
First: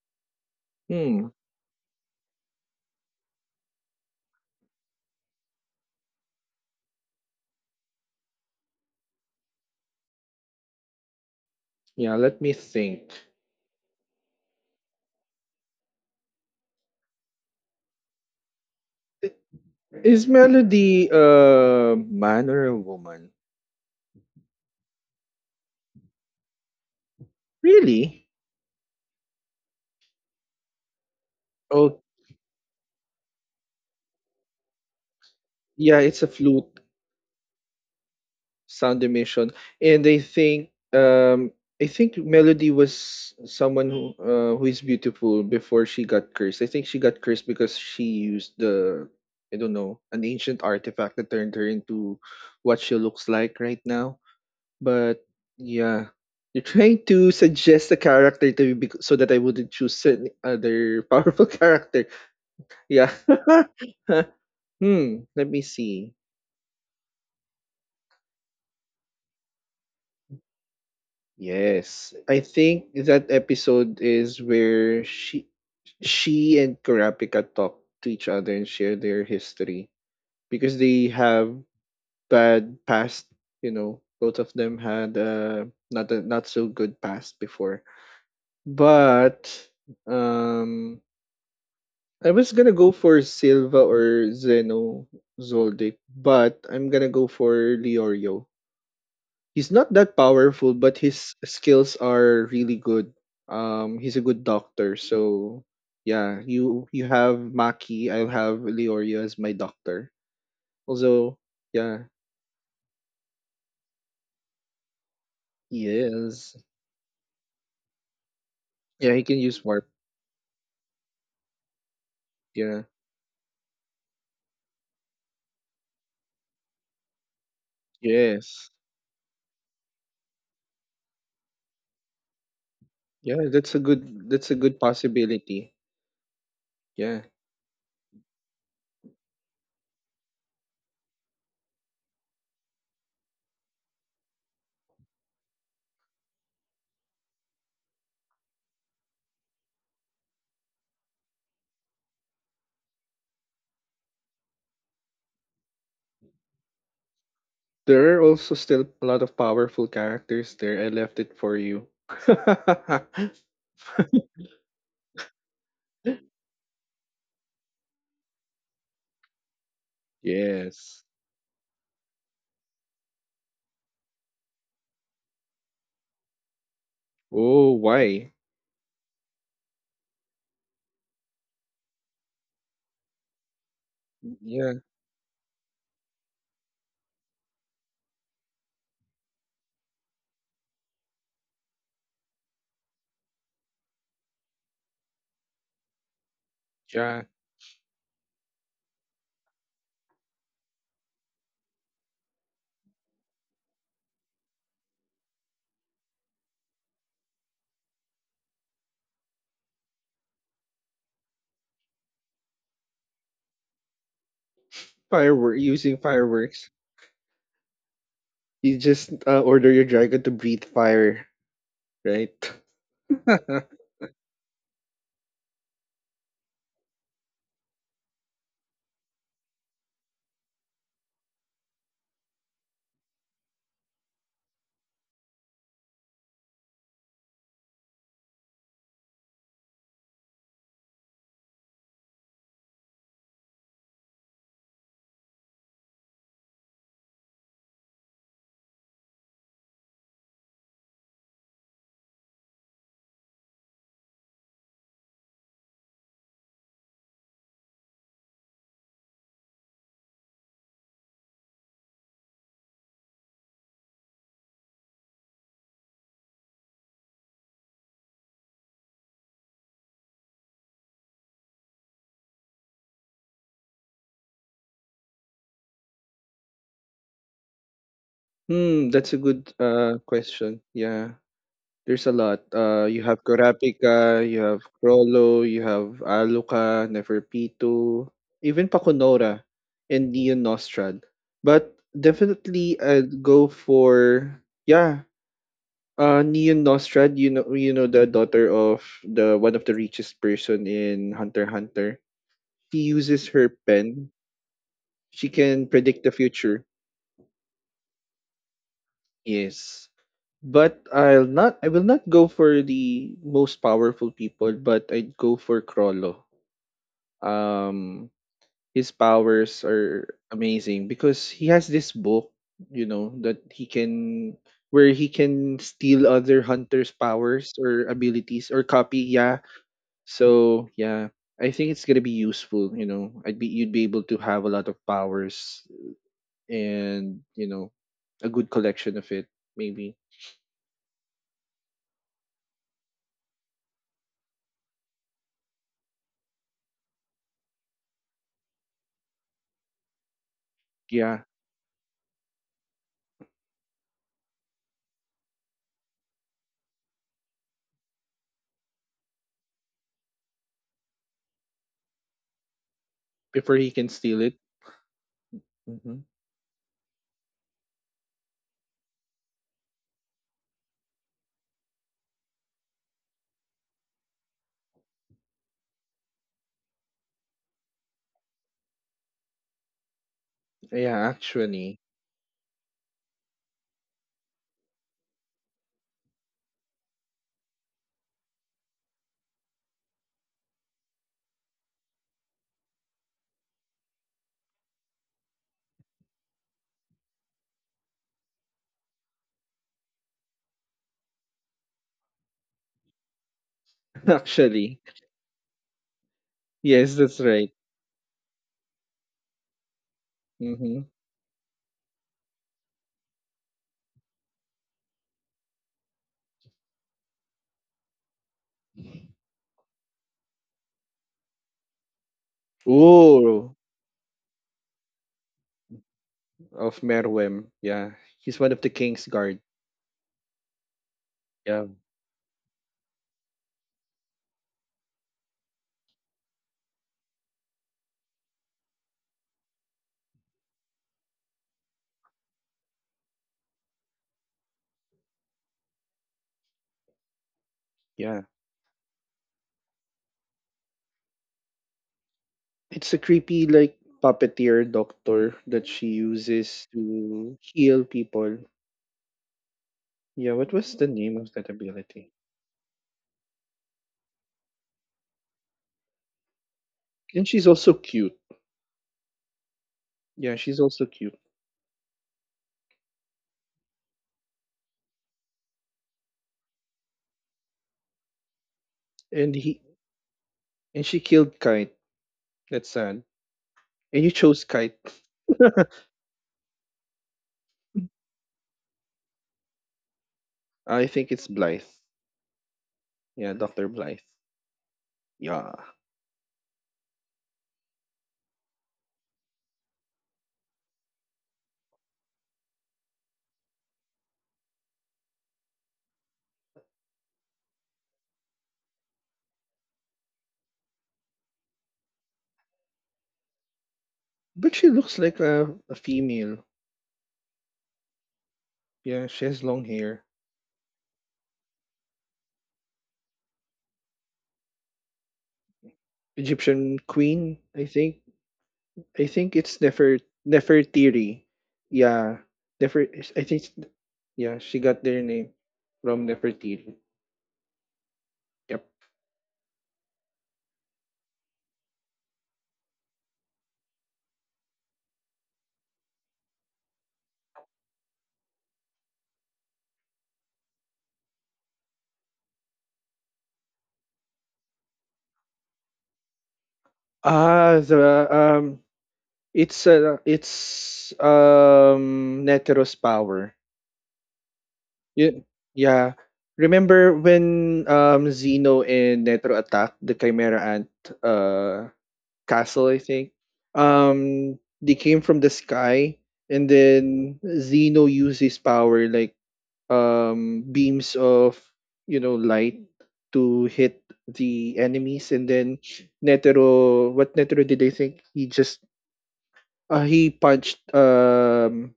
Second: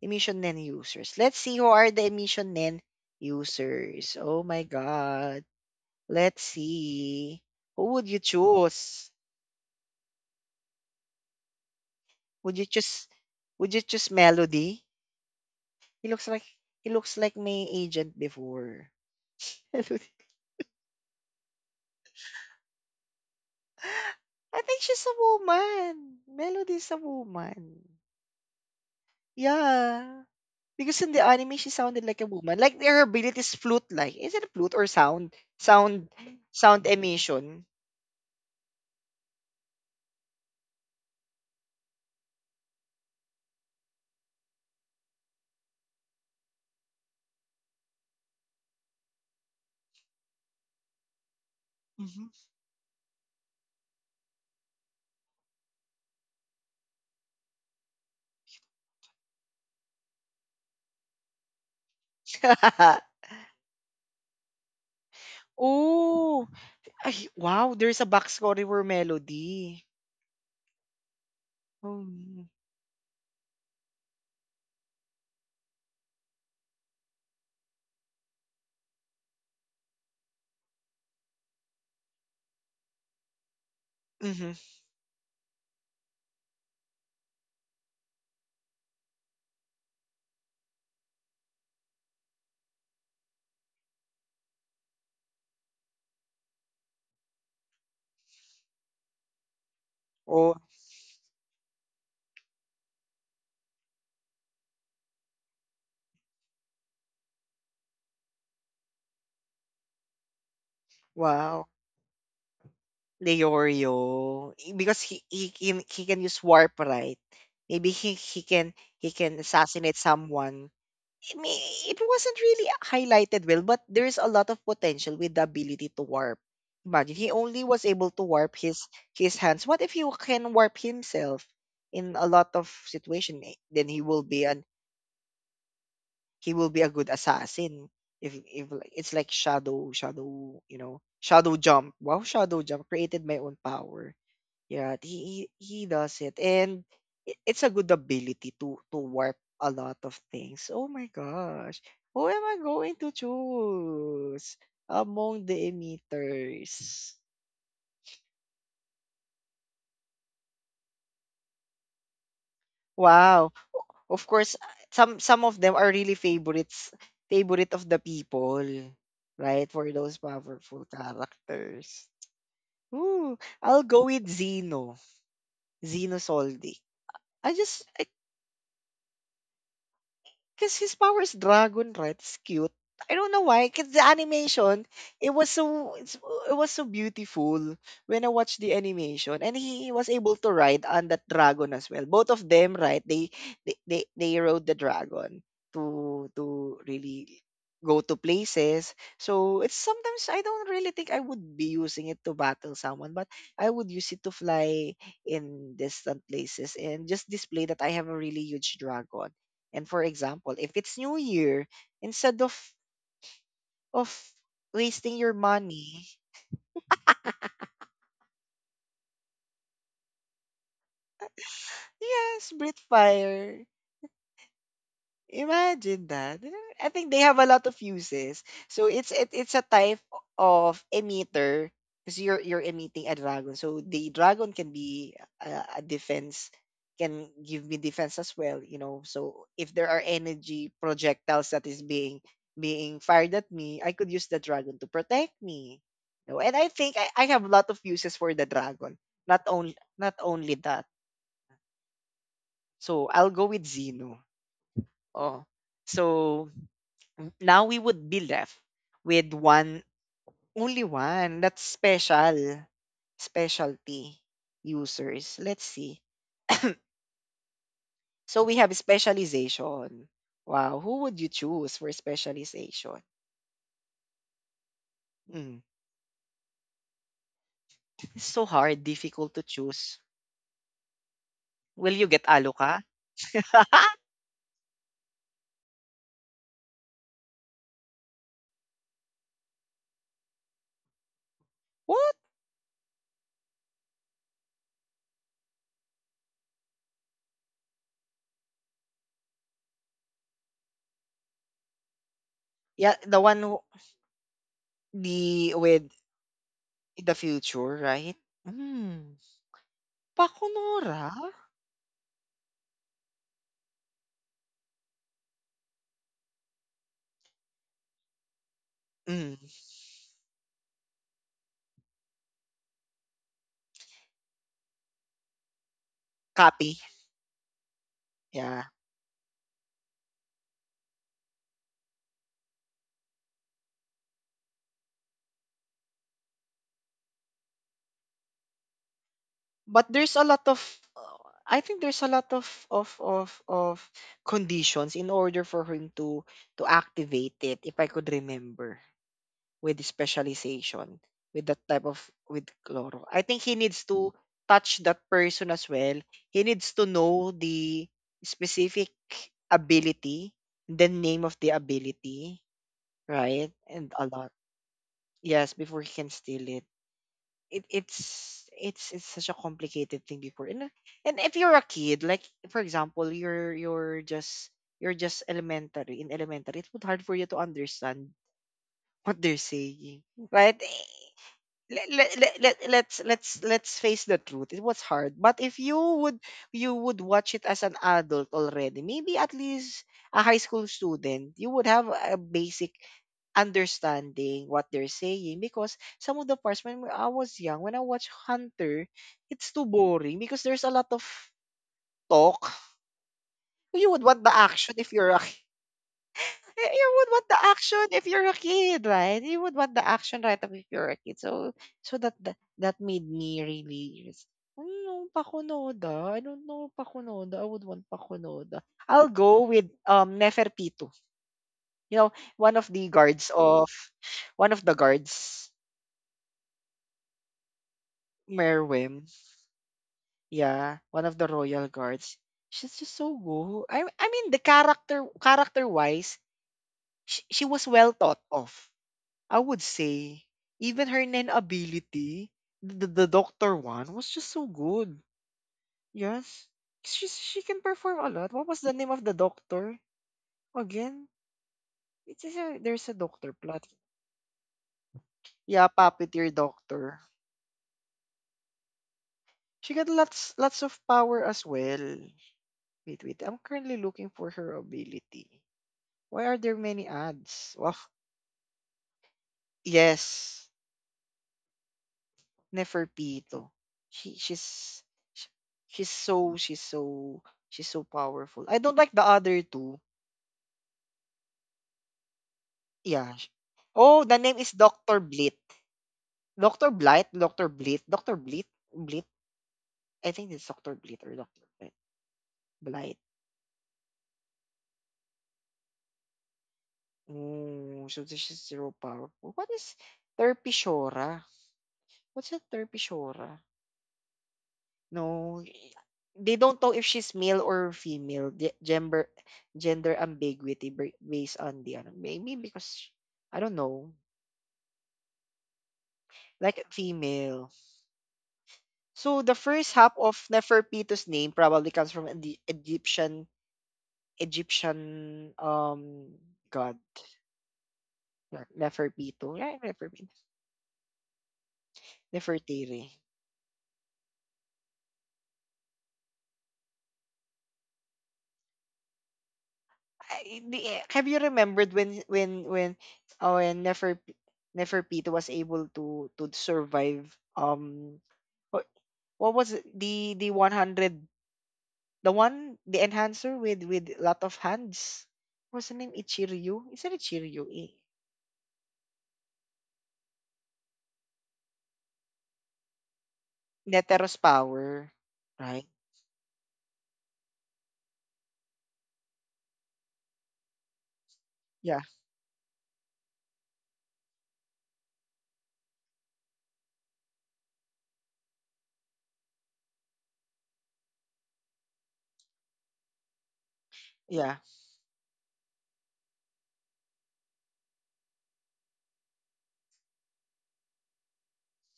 Speaker 1: Emission NEN users.
Speaker 2: Hmm.
Speaker 1: Let's see who are the Emission NEN users. Oh my God. Let's see. Who would you choose?
Speaker 2: Yeah. Let me
Speaker 1: Would you choose
Speaker 2: think.
Speaker 1: Melody? He looks like my agent before.
Speaker 2: I-
Speaker 1: Melody.
Speaker 2: Is Melody a man or a woman?
Speaker 1: I think she's a woman. Melody's a woman.
Speaker 2: Really?
Speaker 1: Yeah. Because in the anime she
Speaker 2: Oh,
Speaker 1: sounded like a woman. Like her ability is flute like. Is it a flute or sound?
Speaker 2: yeah.
Speaker 1: Sound
Speaker 2: It's a flute.
Speaker 1: sound emission.
Speaker 2: Sound emission. And I think um I think Melody was someone who is beautiful before she got cursed. I think she got cursed because she used the, I don't know, an ancient artifact that turned her into what she looks like right now. But yeah, you're trying to suggest a character to me so that I wouldn't choose any other powerful character.
Speaker 1: Mhm.
Speaker 2: Yeah. Hmm, let me see.
Speaker 1: Oh, ay wow, there's a backscorer melody.
Speaker 2: Yes. I
Speaker 1: Oh.
Speaker 2: think that episode is where she and Kurapika talk to each other and share their history because they have bad past, you know. Both of
Speaker 1: Mhm.
Speaker 2: them had not a not so good past before. But um I was gonna go for Silva or Zeno Zoldyck, but I'm gonna go for Leorio. He's not that
Speaker 1: Oh,
Speaker 2: powerful, but his skills are really good. He's a good doctor. So yeah, you have Maki. I'll have Leorio as my doctor. Also,
Speaker 1: wow.
Speaker 2: yeah,
Speaker 1: Leorio. Because he can use
Speaker 2: yes,
Speaker 1: warp, right. Maybe he
Speaker 2: yeah, he can
Speaker 1: can
Speaker 2: use warp.
Speaker 1: assassinate someone. I mean, it wasn't really
Speaker 2: Yeah,
Speaker 1: highlighted well, but there is a lot of potential with the ability to warp. Imagine he only was able to warp
Speaker 2: yes,
Speaker 1: his hands. What if he can warp himself in a lot of situation?
Speaker 2: yeah.
Speaker 1: Eh,
Speaker 2: That's a
Speaker 1: then
Speaker 2: good. That's a good possibility.
Speaker 1: he will be a good
Speaker 2: Yeah,
Speaker 1: assassin. If like- It's like shadow, shadow, shadow jump. Wow, shadow jump created my own power. Yeah, he does it, and it's a good ability to warp a lot of things. Oh my gosh, who am I going to choose among the emitters?
Speaker 2: there are also still a lot of powerful characters there. I left it for you.
Speaker 1: Wow, of course, some of them are really favorites, favorite of the people, right? For those powerful
Speaker 2: Yes.
Speaker 1: characters. Ooh, I'll go with Zeno, Zeno Soldi. I
Speaker 2: Oh,
Speaker 1: just.
Speaker 2: why?
Speaker 1: Because his power is dragon, right? It's cute. I don't know why. Because the
Speaker 2: Yeah,
Speaker 1: animation, it was so it's, it was so beautiful when I watched the animation, and he was able to ride on that dragon as well. Both of them, right? They rode the dragon to
Speaker 2: yeah.
Speaker 1: really go to places. So it's sometimes I don't really think I would be using it to battle someone, but I would use it to fly in distant places and just display that I have a really huge dragon, and for example, if it's New Year, instead of wasting your
Speaker 2: Firework using
Speaker 1: money,
Speaker 2: fireworks. You just order your dragon to breathe fire, right?
Speaker 1: yes, breathe fire. Imagine that. I think they have a lot of uses. So it's a type of emitter because you're emitting a dragon. So the dragon can be a defense, can give me defense as well, you know. So if there are energy projectiles that is being fired at me, I could use the dragon to protect me. You know? And I think I have a lot of uses for the dragon. Not only that. So I'll go with Xeno. Oh. So now we would be left with one only one that's specialty users, let's see. So we have specialization. Wow, who would you choose for specialization? Mm. It's so hard
Speaker 2: Hmm, that's a
Speaker 1: difficult to
Speaker 2: good
Speaker 1: choose.
Speaker 2: question. Yeah.
Speaker 1: Will
Speaker 2: There's
Speaker 1: you
Speaker 2: a
Speaker 1: get
Speaker 2: lot.
Speaker 1: Aloka?
Speaker 2: Uh, you have Kurapika, you have Krollo, you have Aluka, Neferpitu, even Pakunora and Neon Nostrad. But
Speaker 1: What?
Speaker 2: definitely I'd go for yeah, Neon Nostrad, you know the daughter of the one of the richest person in Hunter x Hunter. She
Speaker 1: Yeah, the
Speaker 2: uses
Speaker 1: one
Speaker 2: her
Speaker 1: who,
Speaker 2: pen, she
Speaker 1: the
Speaker 2: can
Speaker 1: with
Speaker 2: predict the future.
Speaker 1: the future, right. Mm.
Speaker 2: Yes. But
Speaker 1: Pakunora.
Speaker 2: I will not go for the most powerful people, but I'd go for Crollo. Um, his
Speaker 1: Mm.
Speaker 2: powers are amazing because he has this book, you know, that he can where he can steal other
Speaker 1: Copy.
Speaker 2: hunters' powers or abilities or
Speaker 1: Yeah,
Speaker 2: copy, yeah. So yeah. I think it's gonna be useful, you know. I'd be you'd be able to have a lot of powers and you know a good collection of it
Speaker 1: but
Speaker 2: maybe
Speaker 1: there's a lot of uh, I think there's a lot of conditions in order for him to activate it, if I could remember, with the specialization,
Speaker 2: yeah
Speaker 1: with that type of, with Chloro. I think he needs to touch that person as well. He needs to know the specific ability, the name of the ability, right?
Speaker 2: before he can
Speaker 1: And a
Speaker 2: steal
Speaker 1: lot.
Speaker 2: it
Speaker 1: Yes, before he
Speaker 2: hmm
Speaker 1: can steal it. It's such a complicated thing before, and if you're a kid, like for example you're just elementary, in elementary it would hard for you to understand what they're saying, right?
Speaker 2: yeah actually
Speaker 1: Let's face the truth, it was hard, but if you would watch it as an adult already, maybe at least a high school student, you would have a basic understanding what they're saying, because some of the parts when I was young, when I watch Hunter, it's too boring because there's a lot of talk. You would want the action
Speaker 2: actually
Speaker 1: if you're a. Eh, you
Speaker 2: yes
Speaker 1: would
Speaker 2: that's
Speaker 1: want the
Speaker 2: right
Speaker 1: action if you're a kid, right? You would want the action, right. Up if
Speaker 2: hmm
Speaker 1: you're a kid. So, that that made me really just, no, Pakunoda. I don't know Pakunoda. I would want Pakunoda. I'll go with Neferpitu. You know, one of the guards
Speaker 2: oh
Speaker 1: of, one of the guards,
Speaker 2: of Merwem yeah he's one of the king's
Speaker 1: Merwin.
Speaker 2: guard
Speaker 1: Yeah, one of the
Speaker 2: yeah
Speaker 1: royal guards. She's just so good. I mean, the character wise, she was well thought of, I would say, even her ability, the doctor one was just so good. Yes. She can perform a
Speaker 2: yeah
Speaker 1: lot. What was the name of the doctor again? There's
Speaker 2: it's
Speaker 1: a
Speaker 2: a
Speaker 1: doctor
Speaker 2: creepy
Speaker 1: plot.
Speaker 2: like puppeteer doctor
Speaker 1: Yeah,
Speaker 2: that she
Speaker 1: puppeteer
Speaker 2: uses
Speaker 1: doctor.
Speaker 2: to heal people.
Speaker 1: She got lots
Speaker 2: Yeah, what
Speaker 1: lots
Speaker 2: was
Speaker 1: of
Speaker 2: the name
Speaker 1: power
Speaker 2: of
Speaker 1: as
Speaker 2: that
Speaker 1: well.
Speaker 2: ability?
Speaker 1: Wait, wait. I'm currently looking for her ability. Why are there many
Speaker 2: And she's
Speaker 1: ads?
Speaker 2: also
Speaker 1: Well,
Speaker 2: cute. Yeah,
Speaker 1: yes.
Speaker 2: she's also cute.
Speaker 1: Neferpito. She she's sh- she's so she's so She's so powerful. I don't like the
Speaker 2: and
Speaker 1: other
Speaker 2: he
Speaker 1: two.
Speaker 2: and she killed Kite. That's sad.
Speaker 1: Yeah. Oh,
Speaker 2: And you
Speaker 1: the name
Speaker 2: chose
Speaker 1: is
Speaker 2: Kite.
Speaker 1: Doctor Blit. Doctor Blight, Doctor Blit, Doctor Blit, Blit. I think it's Doctor
Speaker 2: I
Speaker 1: Blit
Speaker 2: think
Speaker 1: or
Speaker 2: it's
Speaker 1: Doctor
Speaker 2: Blythe.
Speaker 1: Blight. Blight.
Speaker 2: Yeah, Dr. Blythe. Yeah.
Speaker 1: Oh, so this is zero powerful. What is Terpishora? What's a Terpishora? No, they don't know if she's male or female. Gender ambiguity, based on the ano, maybe because I don't know,
Speaker 2: But she looks like a female.
Speaker 1: like female.
Speaker 2: Yeah,
Speaker 1: So
Speaker 2: she
Speaker 1: the
Speaker 2: has long
Speaker 1: first half
Speaker 2: hair.
Speaker 1: of Nefertitu's name probably comes from the Egyptian um god.
Speaker 2: Egyptian queen, I think.
Speaker 1: Yeah,
Speaker 2: I
Speaker 1: Neferpitu.
Speaker 2: think
Speaker 1: Yeah,
Speaker 2: it's Nefer
Speaker 1: Neferpitu.
Speaker 2: Nefertiri. Yeah.
Speaker 1: Nefertiti.
Speaker 2: Nefer I think it's- yeah, she got their name from Nefertiti. Yep.
Speaker 1: Have you remembered when oh, when Neferpito was able to survive, um, what, what was it? The 100, the one, the enhancer with lot of hands. What's the name, Ichiryu, isn't it Ichiryu,
Speaker 2: Ah,
Speaker 1: eh?
Speaker 2: the um, it's Netero's power.
Speaker 1: Netero's power,
Speaker 2: Ye
Speaker 1: right.
Speaker 2: yeah. Remember when, Xeno and Netro attacked the Chimera Ant, uh,
Speaker 1: Yeah.
Speaker 2: castle, I think? They came from the sky, and then Zeno used his power, like, beams of, you know, light to hit
Speaker 1: Yeah.
Speaker 2: the enemies, and then Netero, what Netero did, I think? He just, he punched,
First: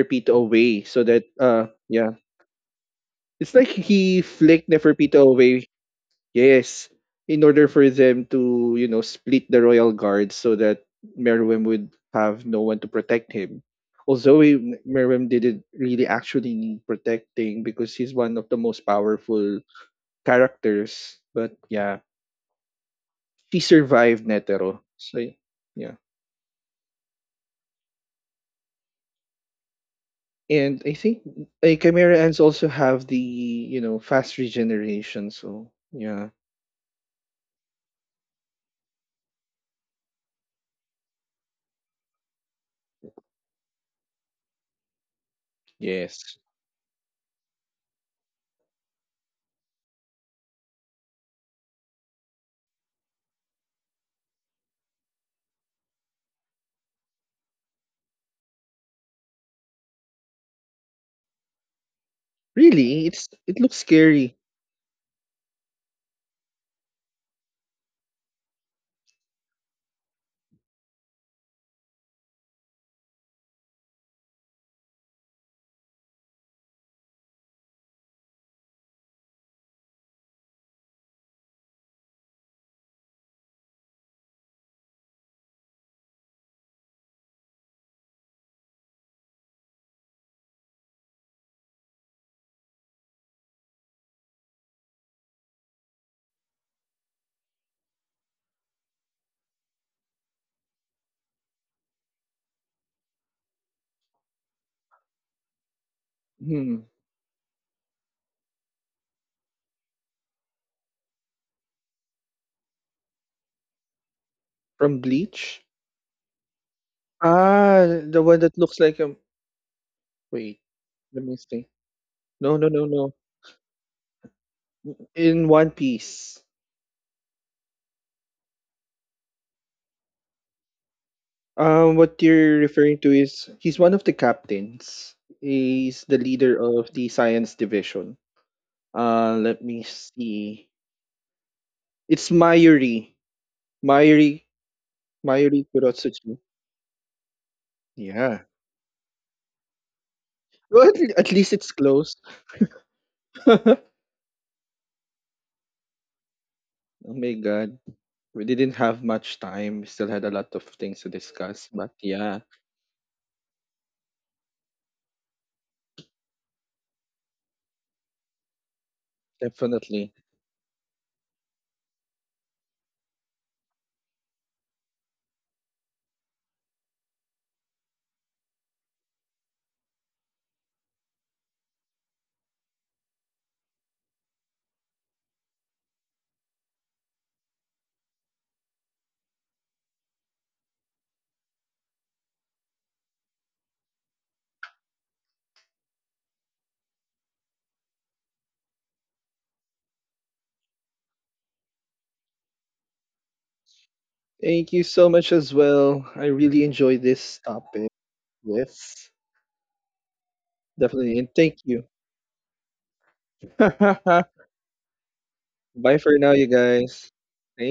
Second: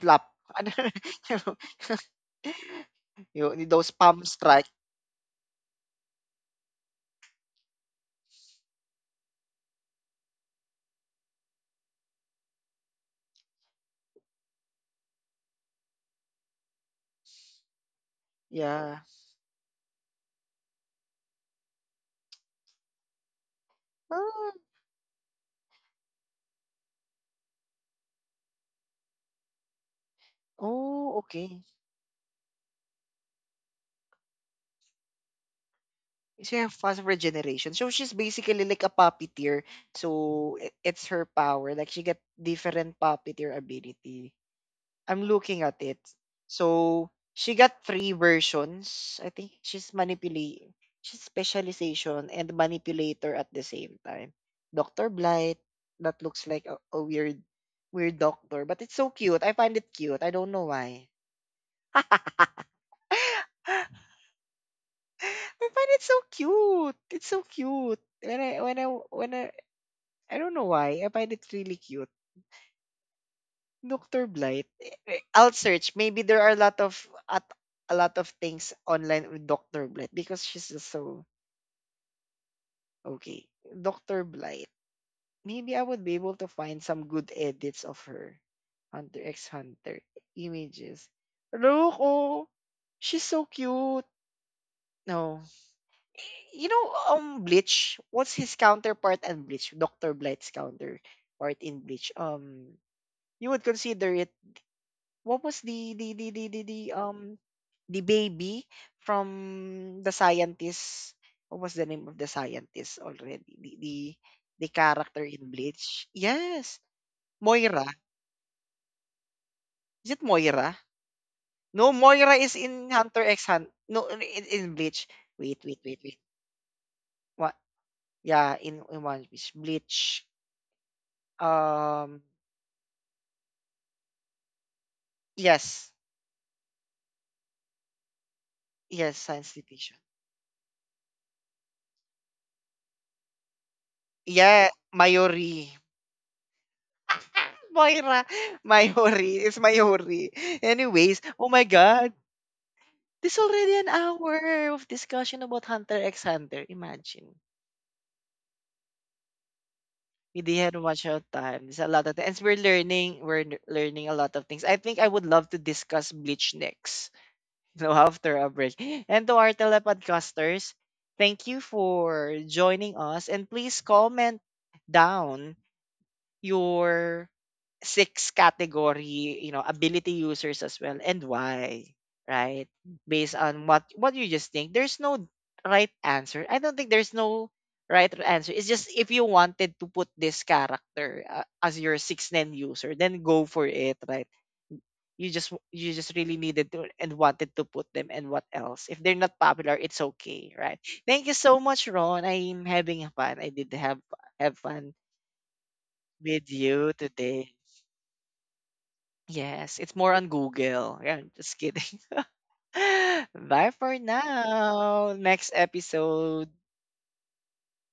Speaker 1: Flop.
Speaker 2: away so that, yeah. It's like
Speaker 1: Those
Speaker 2: he
Speaker 1: palm strike.
Speaker 2: flicked Neferpito away, yes, in order for them to, you know, split the royal guard so that Merwin would have no one to protect him. Although Merwin didn't really actually need protecting because he's one of the most
Speaker 1: Yeah.
Speaker 2: powerful characters. But yeah, she survived
Speaker 1: Oh,
Speaker 2: Netero. So yeah. And I
Speaker 1: oh,
Speaker 2: think
Speaker 1: okay.
Speaker 2: like Chimera Ants also have the, you know, fast regeneration. So yeah.
Speaker 1: She have fast regeneration. So she's basically like a puppeteer. So it's her power. Like she got different puppeteer ability. I'm looking at it.
Speaker 2: Yes.
Speaker 1: So she got three versions. I think she's specialization and manipulator at the same time. Dr. Blight, that looks like a weird doctor, but it's so cute. I find it cute. I don't know why.
Speaker 2: Really? It's it looks scary.
Speaker 1: I find it so cute. It's so cute. When I when I when I don't know why I find it really cute. Doctor Blight. I'll search. Maybe there are a lot of, at a lot of things online with Doctor Blight, because she's just so okay. Doctor Blight. Maybe I would be able to find some good edits of her. Hunter X Hunter images. Look, oh, she's so cute. No, you know, Bleach. What's his counterpart and Bleach? Doctor Blight's counterpart in Bleach. You would consider it. What was
Speaker 2: Hmm,
Speaker 1: the baby from the scientist? What was the name of the scientist already? The
Speaker 2: from
Speaker 1: character in
Speaker 2: Bleach?
Speaker 1: Bleach. Yes, Moira.
Speaker 2: Ah, the one that looks like a
Speaker 1: Is it
Speaker 2: wait,
Speaker 1: Moira?
Speaker 2: let me see.
Speaker 1: No, Moira
Speaker 2: No,
Speaker 1: is
Speaker 2: no, no,
Speaker 1: in
Speaker 2: no.
Speaker 1: Hunter X Hunt. No, in Bleach.
Speaker 2: In
Speaker 1: Wait,
Speaker 2: One
Speaker 1: wait, wait, wait.
Speaker 2: Piece.
Speaker 1: What? Yeah, in One Piece. Bleach. Um,
Speaker 2: What you're referring to is he's one of the captains.
Speaker 1: Yes.
Speaker 2: He's the leader of the science division.
Speaker 1: Yes, science
Speaker 2: Let me
Speaker 1: fiction.
Speaker 2: see. It's Mayuri. Mayuri.
Speaker 1: Yeah, Mayuri.
Speaker 2: Mayuri Kurotsuchi.
Speaker 1: Moira.
Speaker 2: Yeah.
Speaker 1: Mayuri. It's Mayuri.
Speaker 2: Well,
Speaker 1: Anyways,
Speaker 2: at
Speaker 1: oh
Speaker 2: least
Speaker 1: my
Speaker 2: it's
Speaker 1: God.
Speaker 2: close.
Speaker 1: There's already an
Speaker 2: Oh
Speaker 1: hour of discussion about Hunter x Hunter. Imagine.
Speaker 2: my god. We didn't have much time. We still had
Speaker 1: We
Speaker 2: a lot of
Speaker 1: didn't much
Speaker 2: things to
Speaker 1: of time. There's
Speaker 2: discuss,
Speaker 1: a
Speaker 2: but
Speaker 1: lot of things.
Speaker 2: yeah.
Speaker 1: We're learning. Learning a lot of things. I think I would love to discuss Bleach next. You know, after a break. And to our
Speaker 2: Definitely.
Speaker 1: telepodcasters, thank you for joining us. And please comment down your six category, you know, ability users as well, and why, right? Based on what you just think, there's no right answer. I don't think there's no right answer. It's just if you wanted to put this character as your 6nen user, then go for it, right? You just really needed to and wanted to put them, and what else? If they're not popular, it's okay, right? Thank you so much, Ron. I'm having fun. I did have
Speaker 2: Thank you
Speaker 1: fun
Speaker 2: so much as well. I
Speaker 1: with
Speaker 2: really
Speaker 1: you
Speaker 2: enjoyed this
Speaker 1: today.
Speaker 2: topic. Yes,
Speaker 1: Yes, it's more on Google. Yeah,
Speaker 2: definitely. And
Speaker 1: just
Speaker 2: thank you.
Speaker 1: kidding. Bye for
Speaker 2: Bye
Speaker 1: now. Next
Speaker 2: for now,
Speaker 1: episode.
Speaker 2: you guys.